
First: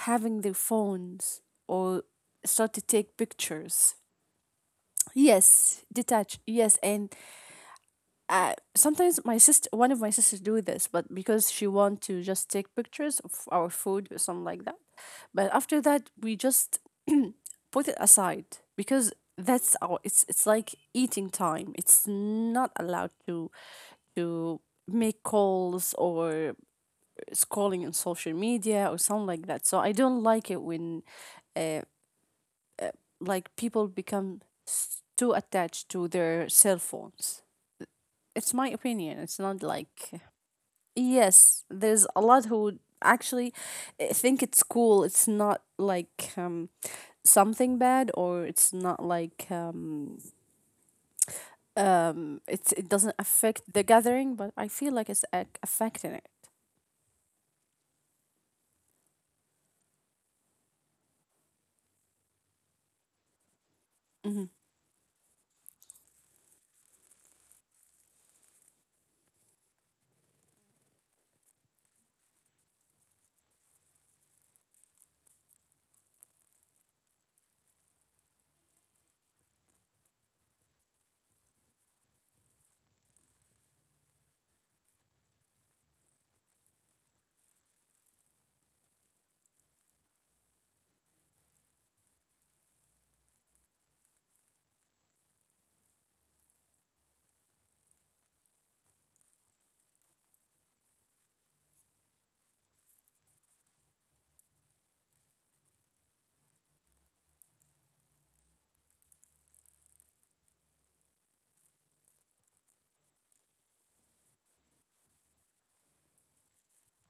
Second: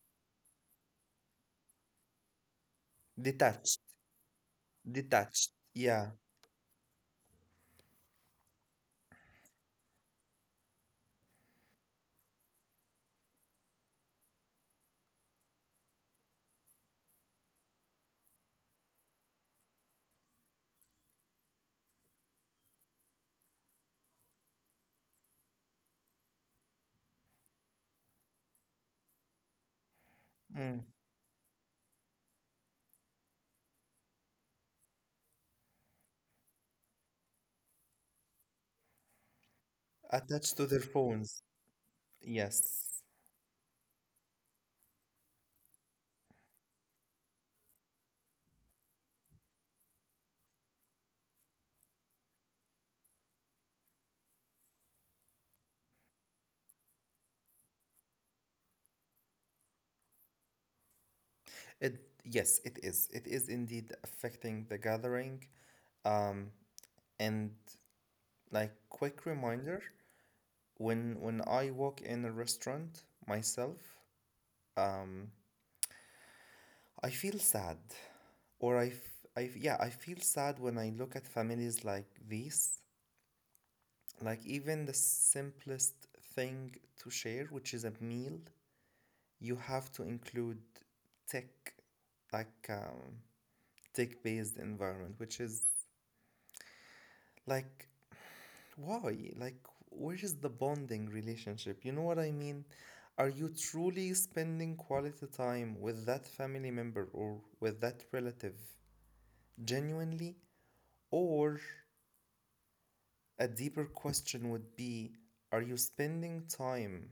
having their phones or start to take Detached. pictures. Detached. Yes, Yeah. detach. Yes, and uh, sometimes my sister, one of my sisters, do this, but because she want to just take pictures of our food or something like that. But after that, we just put it aside because that's our. It's it's like eating time. It's not allowed to to make calls or scrolling on social media or something like that. So I don't like it Mm. when uh, like people become s- too attached to their cell phones. It's my opinion. It's not like Attached to their phones. yes, there's a lot who Yes. actually uh, think it's cool. It's not like um something bad or it's not like um um it's it doesn't affect the gathering, but I feel like it's ac- affecting it. It yes, it is. It is indeed Mm-hmm. affecting the gathering. Um, and like quick reminder, when when I walk in a restaurant myself, um, I feel sad. Or I, f- I f- yeah, I feel sad when I look at families like these, like even the simplest thing to share, which is a meal, you have to include tech, like um, tech-based environment, which is like why? Like where is the bonding relationship? You know what I mean? Are you truly spending quality time with that family member or with that relative genuinely, or a deeper question would be, are you spending time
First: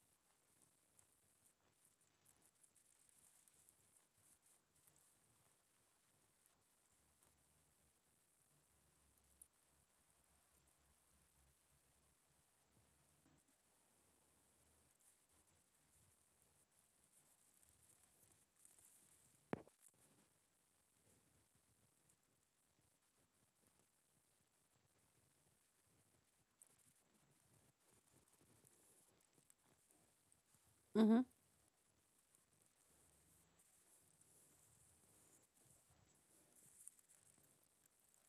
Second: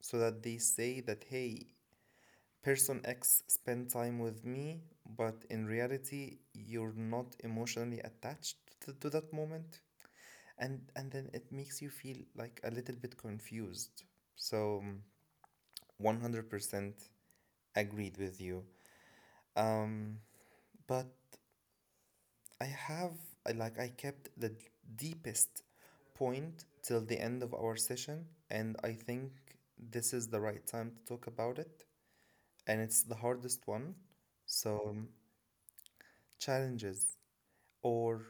so that they say that, hey, person X spent time with me, but in reality, you're not emotionally attached to, to that moment? And, and then it makes you feel like a little bit confused. So, one hundred percent agreed with you. Um, but I have I like I kept the d- deepest point till the end of our session, and I think this is the right time to Mm-hmm. talk about it, and it's the hardest one. So um, challenges or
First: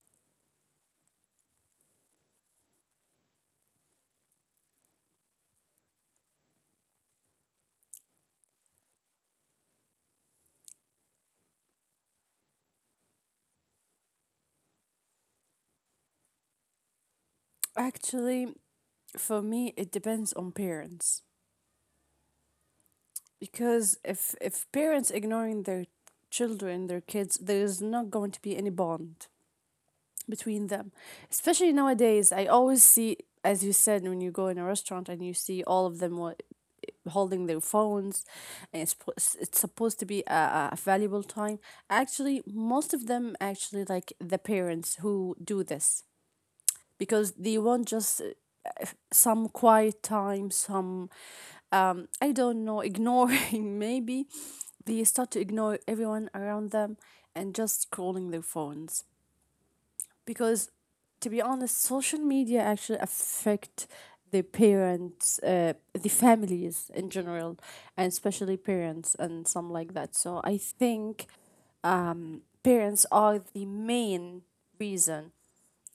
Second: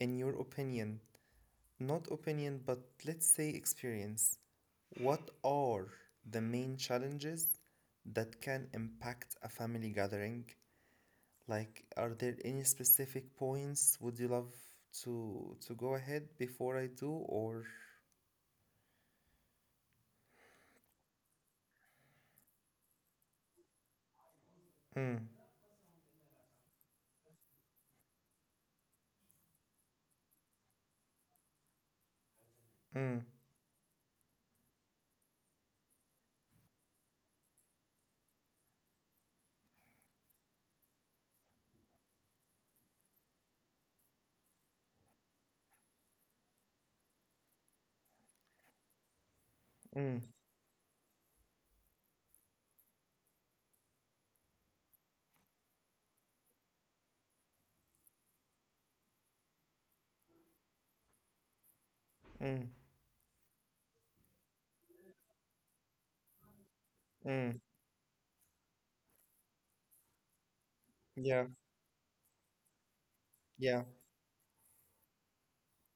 in your opinion, not opinion but let's say experience, what are the main challenges that can impact a family gathering? Like, are there any specific points would you love to to go ahead before I do, or Actually, for me, it depends on parents because if if parents mm, ignoring their children, their kids, there is not going to be any bond between them. Especially nowadays, I always see, mm, as you said, when you go in a restaurant and you see all of them what holding their phones, and it's, it's supposed to be a, a valuable time. Actually most of them actually like the parents who do this because they want just uh, uh, some quiet mm, time, some um, I don't know, ignoring maybe. They start to ignore everyone around them and just scrolling their phones. Because to be honest, social media mm, actually affect the parents, uh, the families in general, mm. and especially parents and some like that. So I think Yeah, parents are the yeah. main reason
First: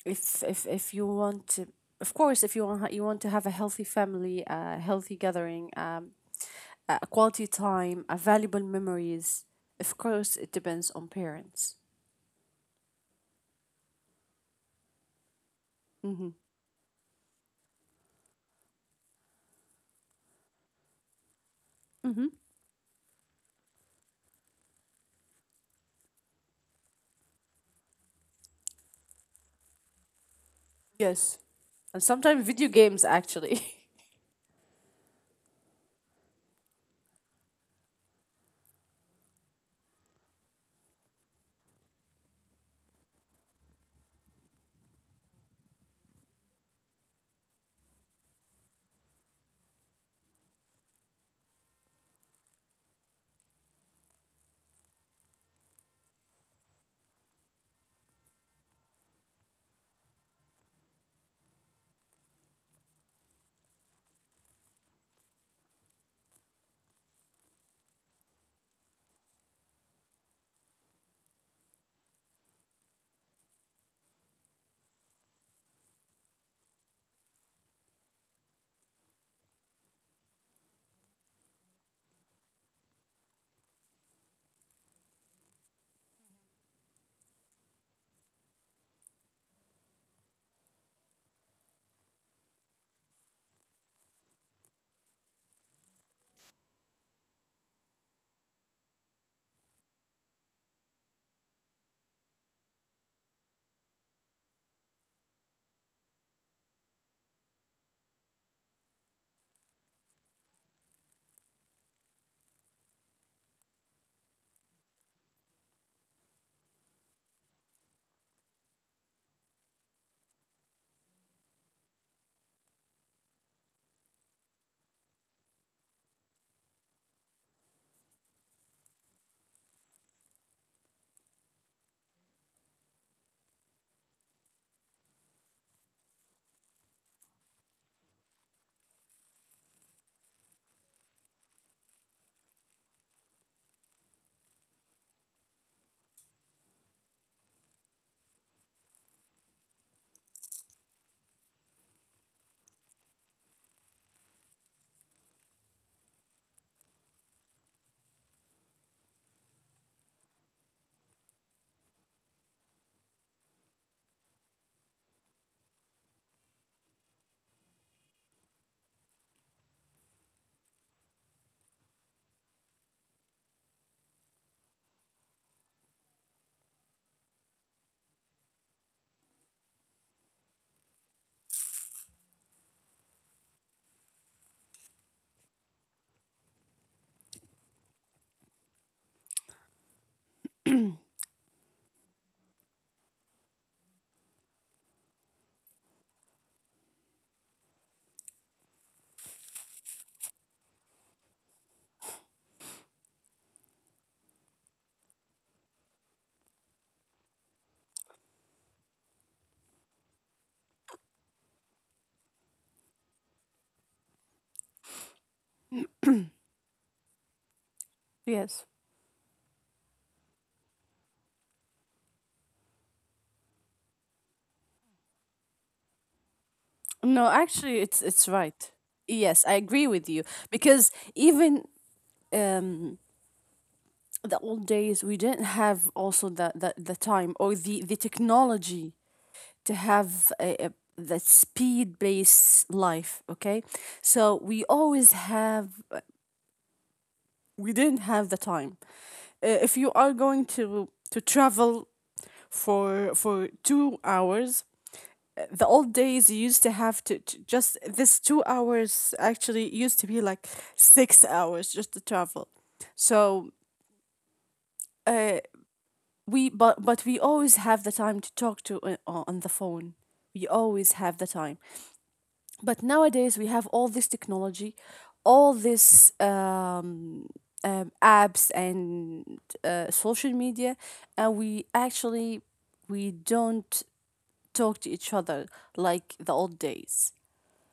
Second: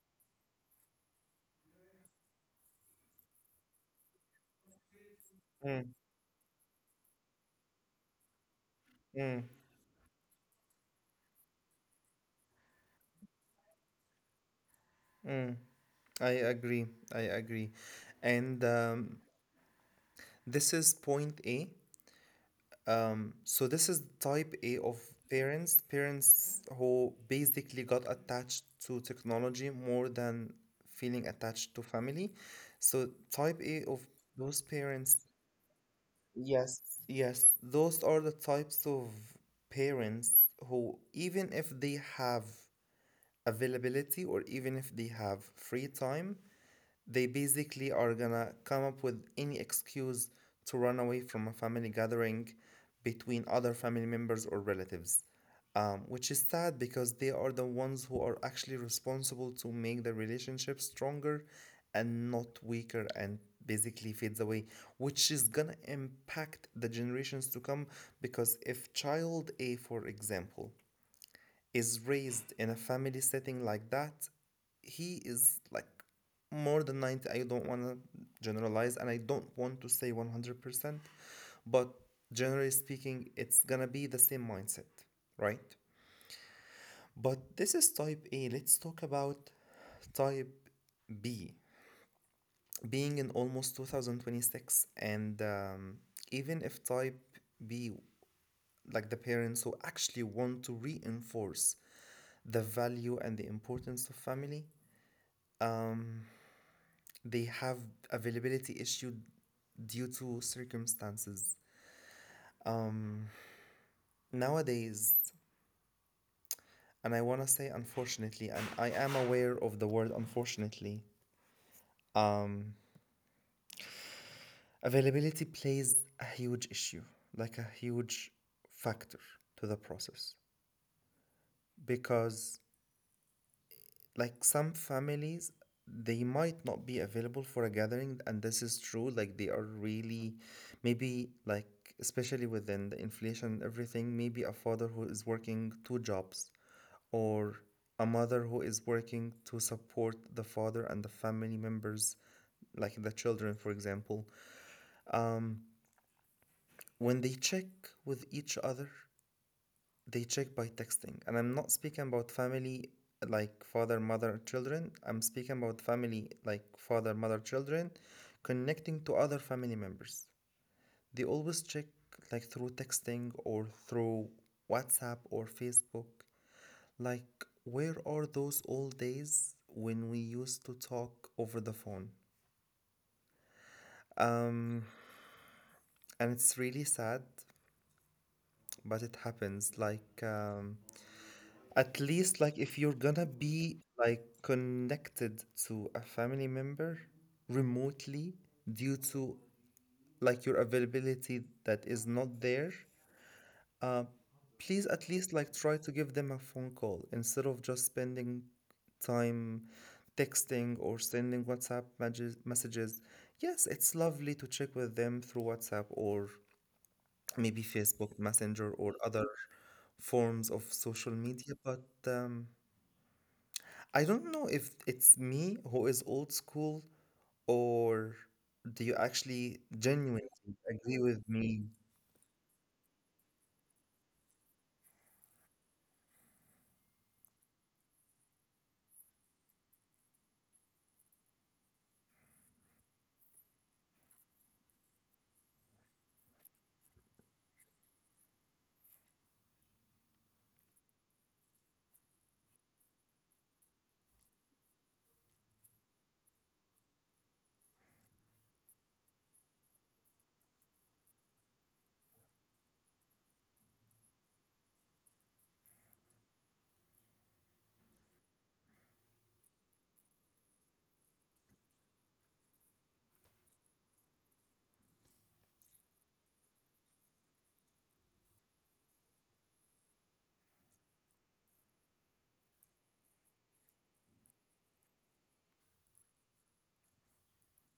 if if if you want to of course if you want you want to have a healthy family, a healthy gathering, Mm, um, a a quality time, a valuable mm, memories, of course it depends on parents. mm. Mm-hmm. I agree. I agree. And um, this is point A. Mm-hmm. Um, so this is type A of parents, parents who basically got attached to technology more than feeling Yes, attached to and family. sometimes video games So type actually A of those parents. Yes, yes, those are the types of parents who, even if they have availability or even if they have free time, they basically are gonna come up with any excuse to run away from a family gathering between other family members or relatives, um, which is sad because they are the ones who are actually responsible to make the relationship stronger and not weaker, and basically fades away, which is gonna impact the generations to come. Because if child A, for example, is raised in a family setting like that, he is like more than ninety. I don't want to generalize and I don't want to say one hundred percent, but generally speaking, it's gonna be the same mindset, right? But this is type A. Let's talk about type B, being in almost two thousand twenty-six. And um, even if type B, like the parents who actually want to reinforce the value and the importance of family. They have availability issue due to circumstances nowadays. And I want to say, unfortunately, and I am aware of the word unfortunately, um, availability plays a huge issue, like a huge factor to the process. Because like some families, they might not be available for a gathering, and this is true, like they are really maybe like, especially within the inflation and everything, maybe a father who is working two jobs, or a mother who is working to support the father and the family members, like the children for example, um, when they check with each other, they check by texting. And I'm not speaking about family like father, mother, children. I'm speaking about family like father, mother, children connecting to other family members. They always check like through texting or through WhatsApp or Facebook. Like, where are those old days when we used to talk over the phone? Um, and it's really sad, but it happens. Like, um, at least like if you're gonna be like connected to a family member remotely due to like your availability that is not there, please at least like try to give them a phone call instead of just spending time texting or sending WhatsApp messages messages. Yes, it's lovely to check with them through WhatsApp or maybe Facebook yes Messenger or other forms of social media, but um, I don't know if it's me who is old school, no actually it's or it's right. do you Yes, I actually agree with you genuinely because agree with me? even the old days we didn't have also the the, the time or the the technology to have a, a, the speed based life. Okay, so we always have we didn't have the time. Uh, if you are going to to travel for for two hours, the old days you used to have to, to just this two hours actually used to be like six hours just to travel. So uh, we but but we always have the time to talk to uh, on the phone. We always have the time, but nowadays we have all this technology, all this um, um, apps and uh, social media, and we actually we don't talk to each other like the old days.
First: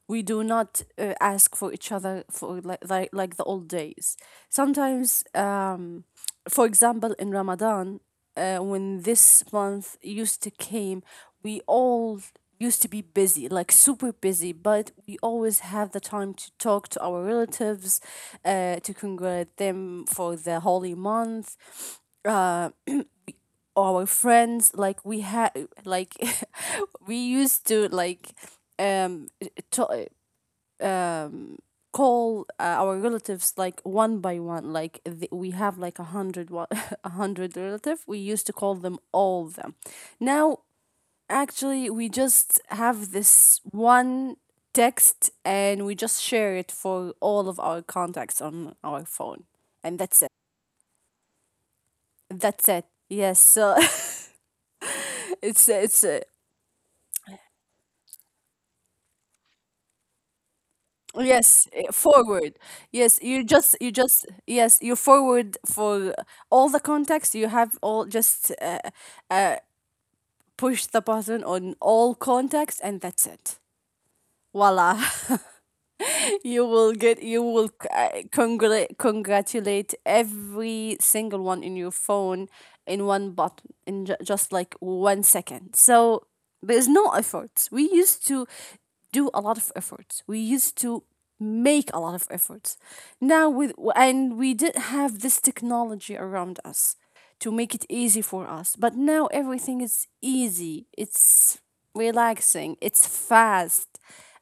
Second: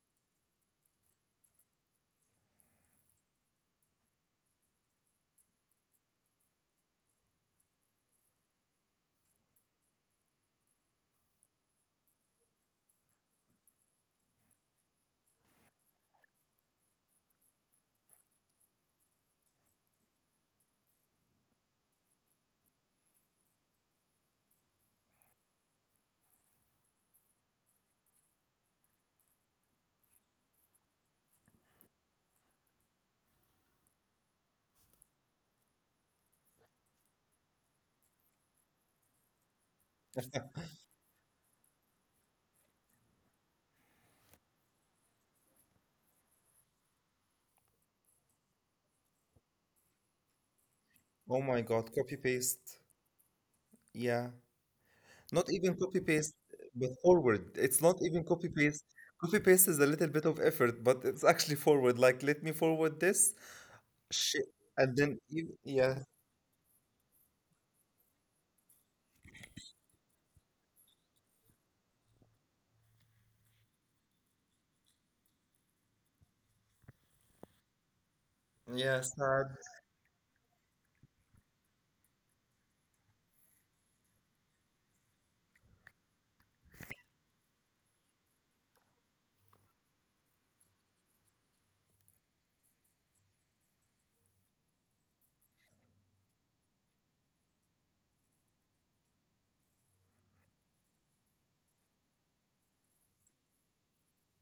We do not uh, ask for each other for like, like like the old days. Sometimes um for example, in Ramadan, uh, when this month used to came, we all used to be busy like super busy, but we always have the time to talk to our relatives, uh, to congratulate them for the holy month, uh, our friends. Like we had like we used to like um to- um call uh, our relatives like one by one. Like th- we have like a hundred, one a hundred relative we used to call them all of them. Now actually we just have this one text, and we just share it for all of our contacts on our phone, and that's it. Oh my God, copy That's paste. it. Yes, so Yeah. Not it's even copy it's uh, paste, but forward. It's not even copy paste. Copy paste is a little bit of effort, but it's actually yes uh, forward. Like, let me forward. forward Yes, this. you just you just Shit. yes you And then, you, forward yeah. for all the contacts you have, all just push the button on all contacts, and that's it. Voila, you will get, you will uh, congrat- Yeah, sad. congratulate every single one in your phone in one button, in ju- just like one second. So there's no effort. We used to do a lot of efforts. We used to make a lot of efforts. Now with and we did have this technology around us to make it easy for us. But now everything is easy, it's relaxing, it's fast,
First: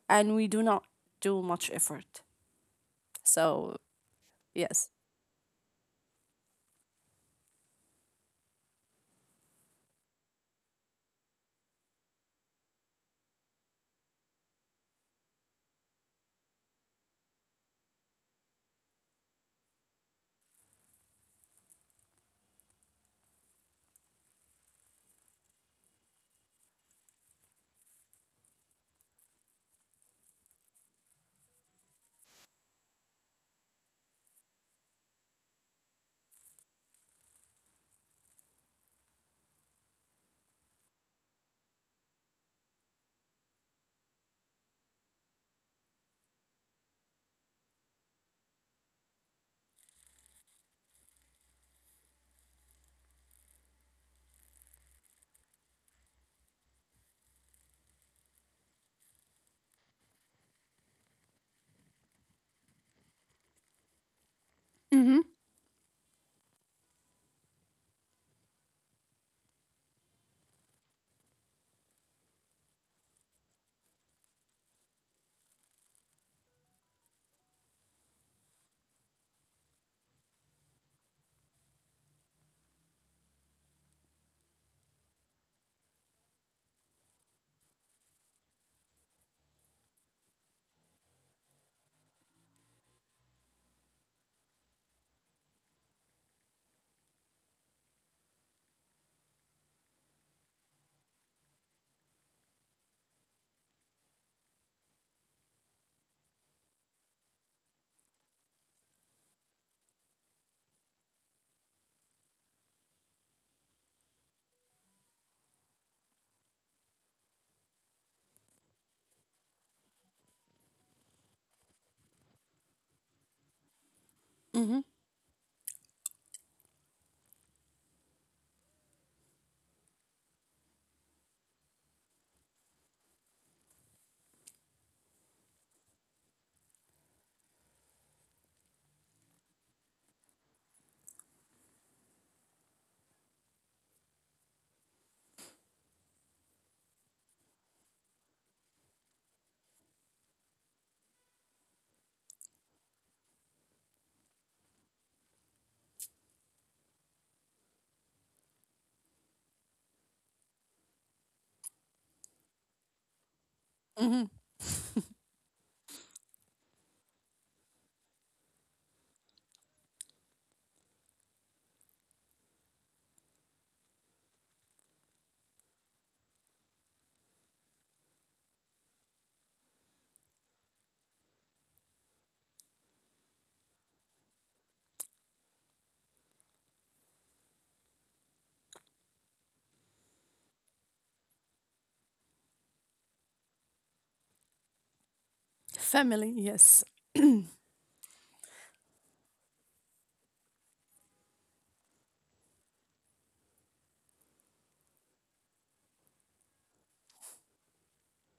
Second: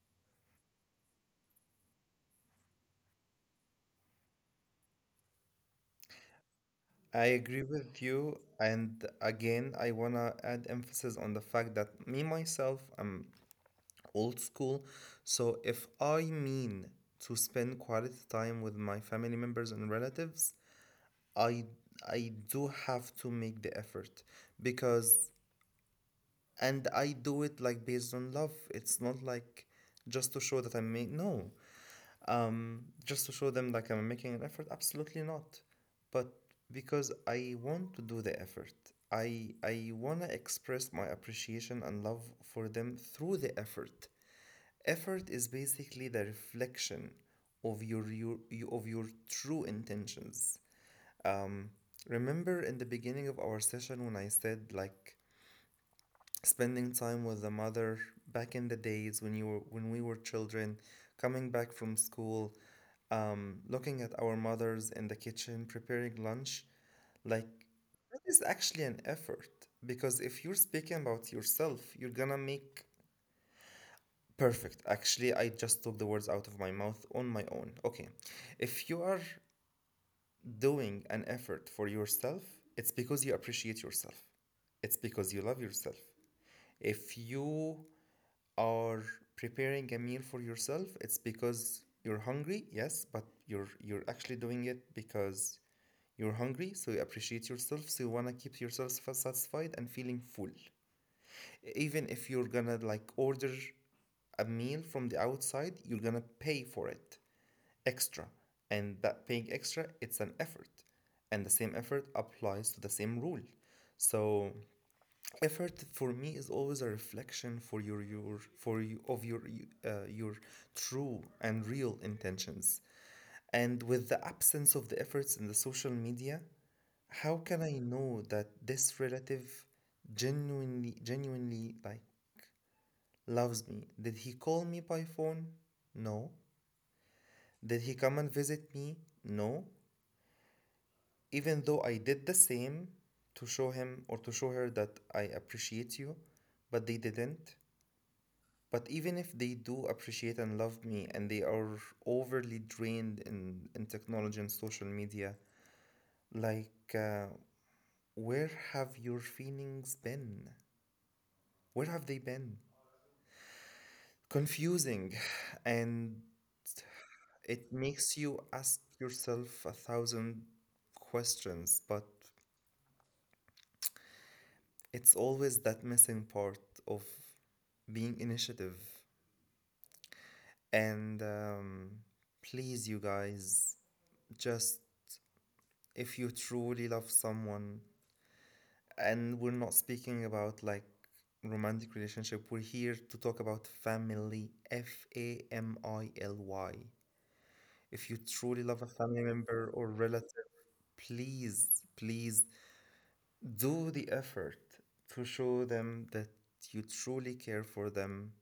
and we do not do much effort. So, yes. I agree with you. And again, I want to add emphasis on the fact that me myself, I'm old school. So if I mean to spend quality time with my family members and relatives, I I do have to make the effort because, and I do it like based on love. It's not like just to show that I'm make no. Um, just to show them like I'm making an effort. Absolutely not. But because I want to do the effort. I I wanna express my appreciation and love for them through the effort. Effort is basically the reflection of your, your, of your true intentions. Um, remember in the beginning of our session when I said like spending time with the mother back in the days when you were when we were children, coming back from school, um, looking at our mothers in the Mm-hmm. kitchen preparing lunch, like that is actually an effort because if you're speaking about yourself, you're gonna make perfect. Actually, I just took the words out of my mouth on my own. Okay. If you are doing an effort for yourself, it's because you appreciate yourself, it's because you love yourself. If you are preparing a meal for yourself, it's because you're hungry, yes, but you're you're actually doing it because you're hungry, so you appreciate yourself, so you want to keep yourself satisfied and feeling full. Even if you're gonna like order a meal from the outside, you're gonna pay for it extra, and that paying extra, it's an effort, and the same effort applies to the same rule. So effort for me is always a reflection for your your for you of your uh, your true and real intentions. And with the absence Mm-hmm. of the efforts in the social media, how can I know that this relative genuinely genuinely like loves me. Did he call me by phone? No. Did he come and visit me? No. Even though I did the same to show him or to show her that I appreciate you, but they didn't. But even if they do appreciate and love me, and they are overly drained in, in technology and social media, like, uh, where have your feelings been? Where have they been? Mm-hmm. Confusing and it makes you ask yourself a thousand questions, but it's always that missing part of being initiative. And um, please, you guys, just if you truly love someone, and we're not speaking about like romantic relationship, we're here to talk about family, F A M I L Family, Y. yes. If you truly love a family member or relative, please, please do the effort to show them that you truly care for them,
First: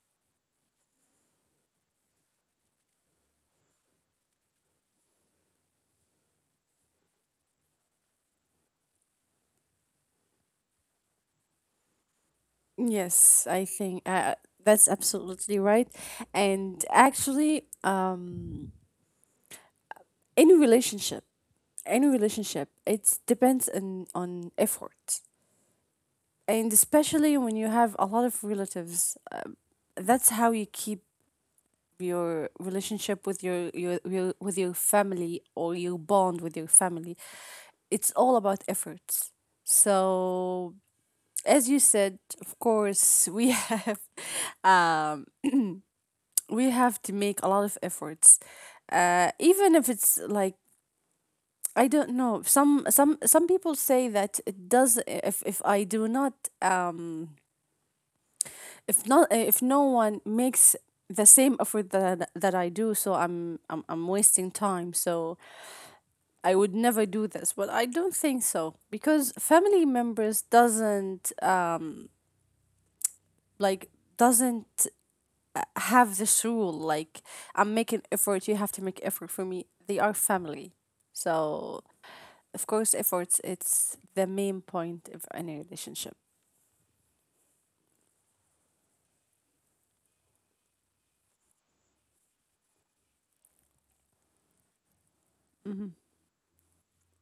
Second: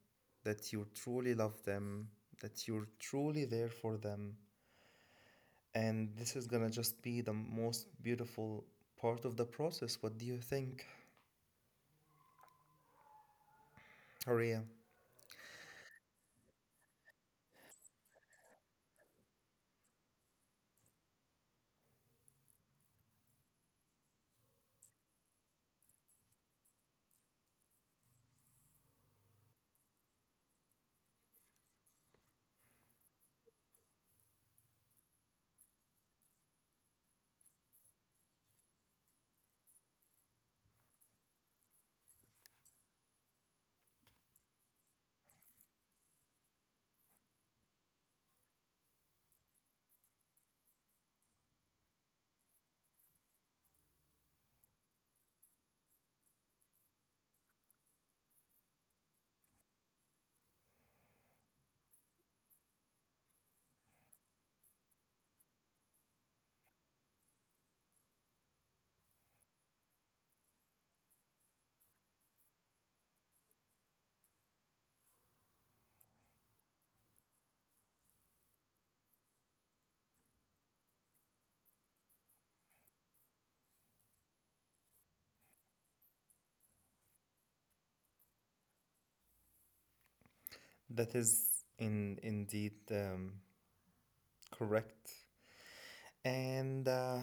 that you truly love them, that you're truly there for them. And this is gonna just be the most beautiful part of the process. What do you think, Yes, I think uh, Haria? that's absolutely right. And actually, um, any relationship, any relationship, it depends on on effort, and especially when you have a lot of relatives, um, that's how you keep your relationship with your, your, your with your family or your bond with your family. It's all about efforts. So as you said, of course we have um we have to make a lot of efforts uh even if it's like I don't know. Some some some people say that it does if if i do not um if not if no one makes the same effort that I, that I do, so I'm, I'm I'm wasting time, so I would never do this. But I don't think so because family members doesn't um like doesn't uh, have this rule like I'm making effort, you have to make effort for me. They are family. So, of course, efforts it's the main point of any relationship. That is in indeed um, correct. Mhm. And uh,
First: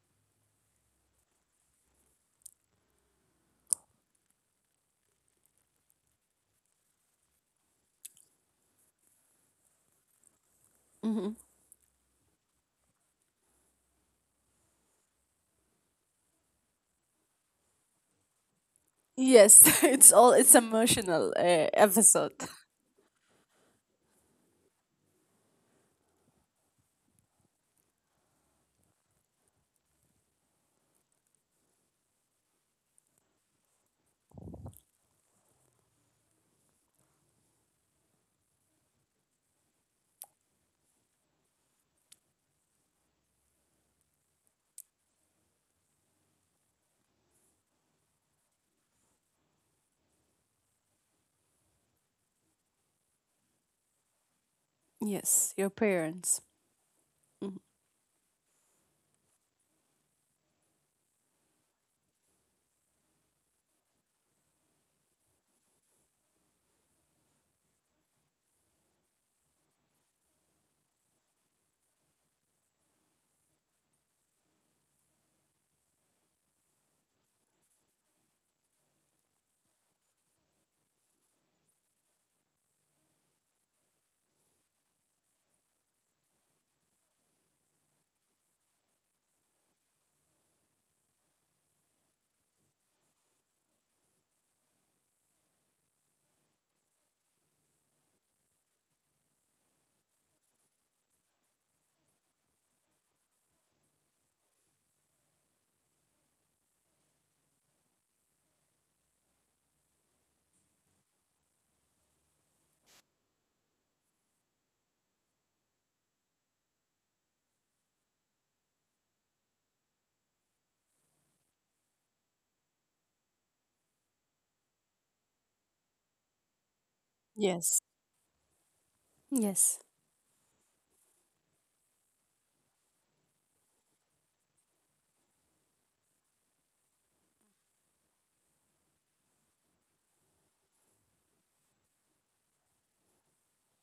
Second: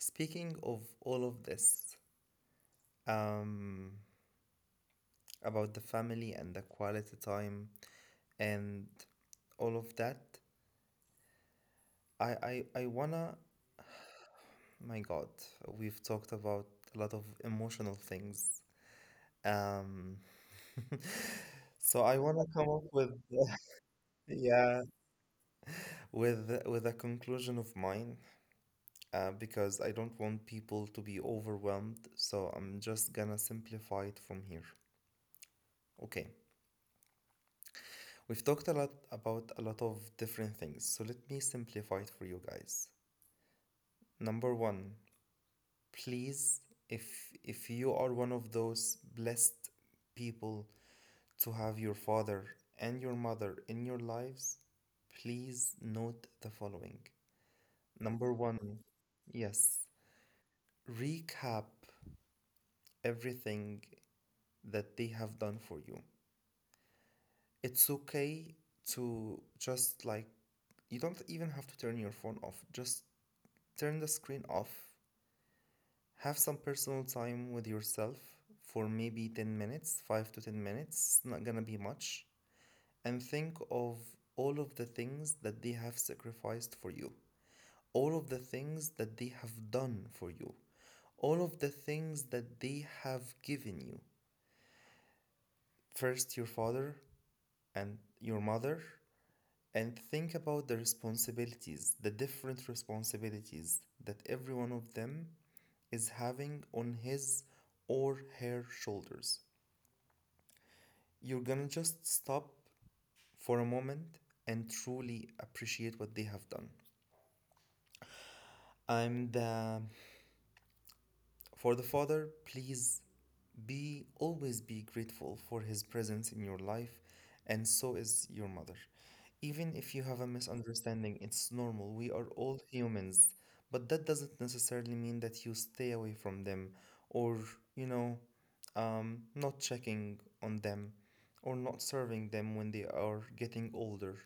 speaking of all of this, um, about the family and the quality time and all of that, Mhm. I, I, I wanna, my God, we've talked about a lot of emotional things. Yes, it's Um, all it's emotional uh, so I episode. wanna come up with, yeah, with with a conclusion of mine, uh, because I don't want people to be overwhelmed. So I'm just gonna simplify it from here. Okay, we've talked a lot about a lot of different things. So let me simplify it for you guys. Number one, please, if if you are one of those blessed people to have your father and your mother in your lives, Yes, your please note parents. the following. Mhm. Number one, yes, recap everything that they have done for you. It's okay to just like, you don't even have to turn your phone off, just turn the screen off. Have some personal time with yourself for maybe ten minutes, five to ten minutes, it's not gonna be much. And think of all of the things that they have sacrificed for you, all of the things that they have done for you, all of the things that they have given you. First, your father and your mother, and think about the responsibilities, the different responsibilities that every one of them is having on his or her shoulders. You're gonna just stop for a moment and truly appreciate what they have done. I'm the For the father, please be always be grateful for his presence in your life, and so Yes. is your mother. Even if you Yes. have a misunderstanding, it's normal. We are all humans, but that doesn't necessarily mean that you stay away from them or, you know, um, not checking on them or not serving them when they are getting older.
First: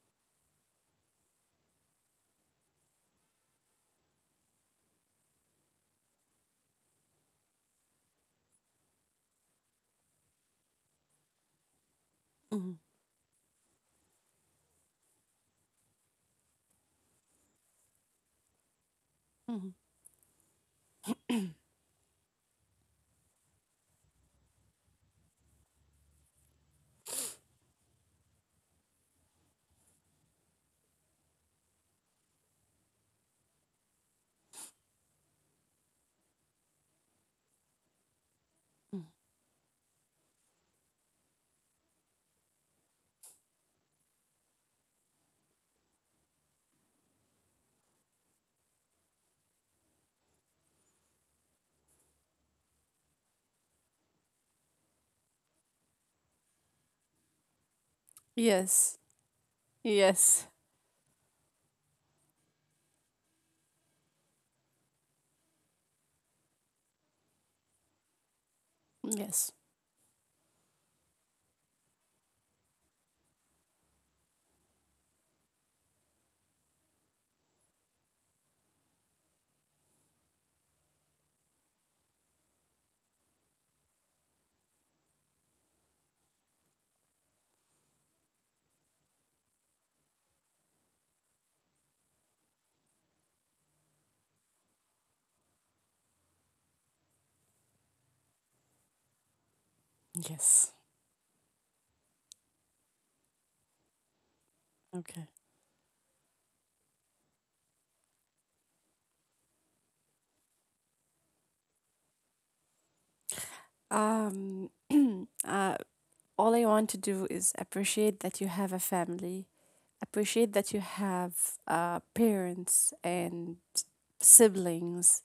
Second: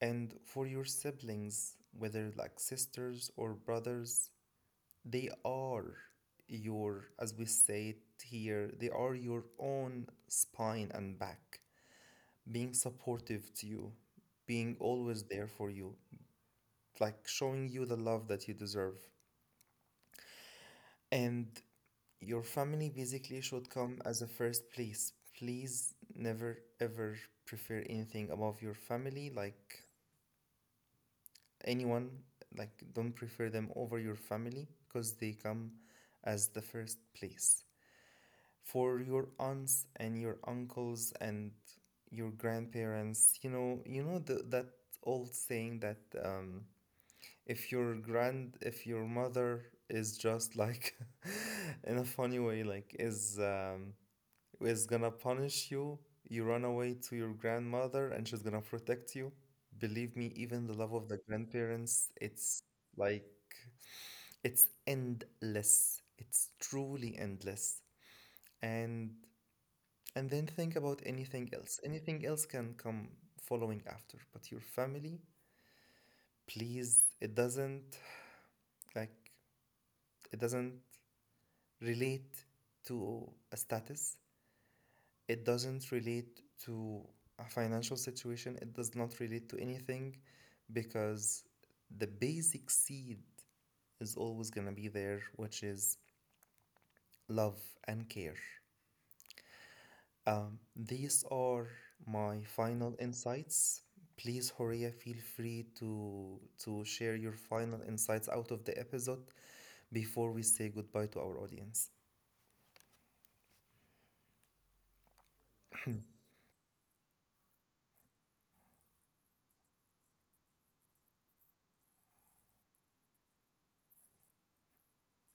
And for your siblings, whether like sisters or brothers, they are your, as we say it here, they are your own spine and back, being Mhm. supportive to you, being always there for you, like showing you the love that you deserve. Mhm. And your family basically should come as a first place. Please never ever prefer anything above your family. Like anyone, like don't prefer them over your family, because they come as the first place. For your aunts and your uncles and your grandparents, you know, you know the, that old saying that um, if your grand if your mother is just like in a funny way like is um, is gonna punish you. You run away to your grandmother and she's gonna Yes. protect you. Believe me, Yes. even the love of the grandparents, it's like it's endless. It's truly endless. And Yes. and then think about anything else. Anything else can come following after, but your family, please, it doesn't like it doesn't relate to a status, it doesn't relate to a financial situation, it does not relate to anything, because the basic seed is always going to be there, which is love and care. Um, Yes. these are my final insights. Please, Horia, feel Okay. free to to share your final insights out of the episode before we say goodbye to our audience. Um, uh, all I want to do is appreciate that you have a family, appreciate that you have uh, parents and siblings,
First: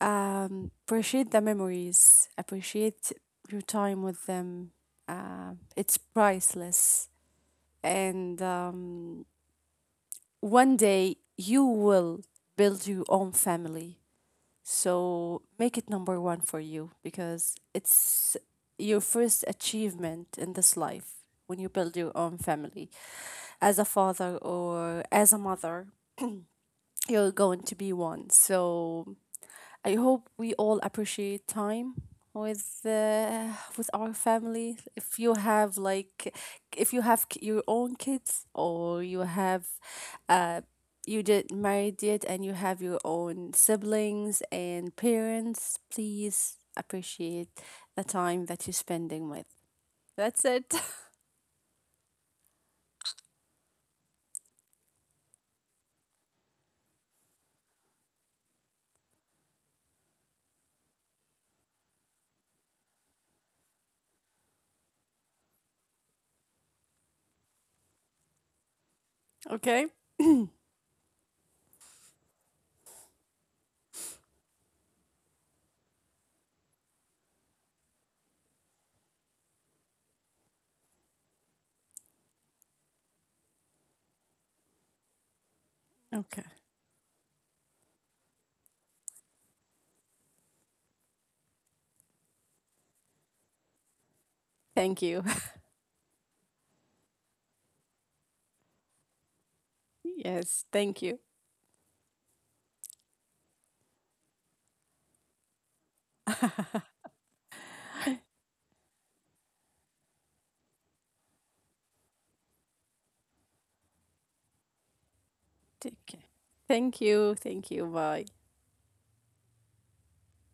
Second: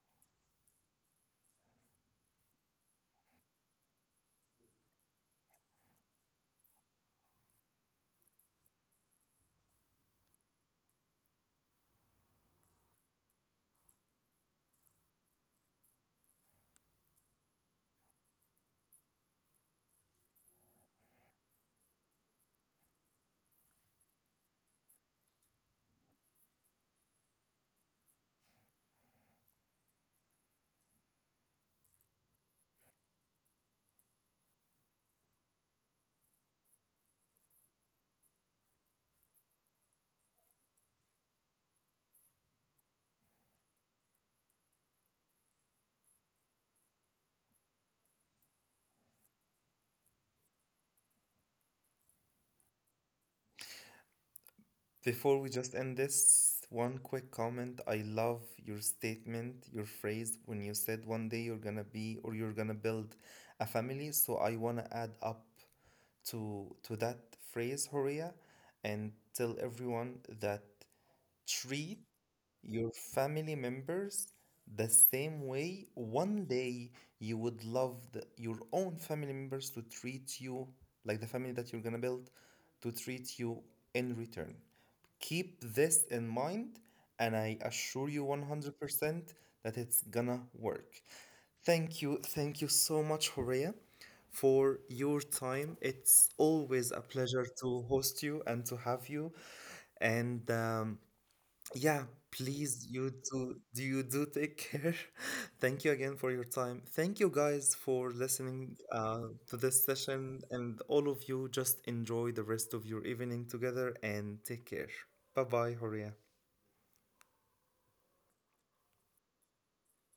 um, appreciate the memories, appreciate your time with them. Uh, it's priceless. And um, one day you will build your own family. So make it number one for you because it's your first achievement in this life when you build your own family. As a father or as a mother, you're going to be one. So I hope we all appreciate time with uh, with our family. If you have like, if you have k- your own kids or you have, uh, you did married yet and you have your own siblings and parents, please appreciate the time that you're spending with. That's it. Before we just end this, one quick comment. I love your statement, your phrase when you said one day you're gonna be or you're gonna build a family. So I wanna add up to to that phrase, Horia, and okay. tell everyone that treat your family members the same way one day you would love the, your own family members to treat you like the family that you're gonna build to treat you in return. Keep this Okay. in mind, and I assure you one hundred percent that it's gonna work. Thank you, thank you so much, Horea, Thank for you. your time. It's always a pleasure to host you and to have you. yes. And Thank you. um, yeah, please, you do, do you do take care. Thank you again for your time. Thank you guys for listening uh, to this session, and all of you just enjoy the rest of your evening together and take care. Bye Take bye, care. Horia. Thank you. Thank you. Bye.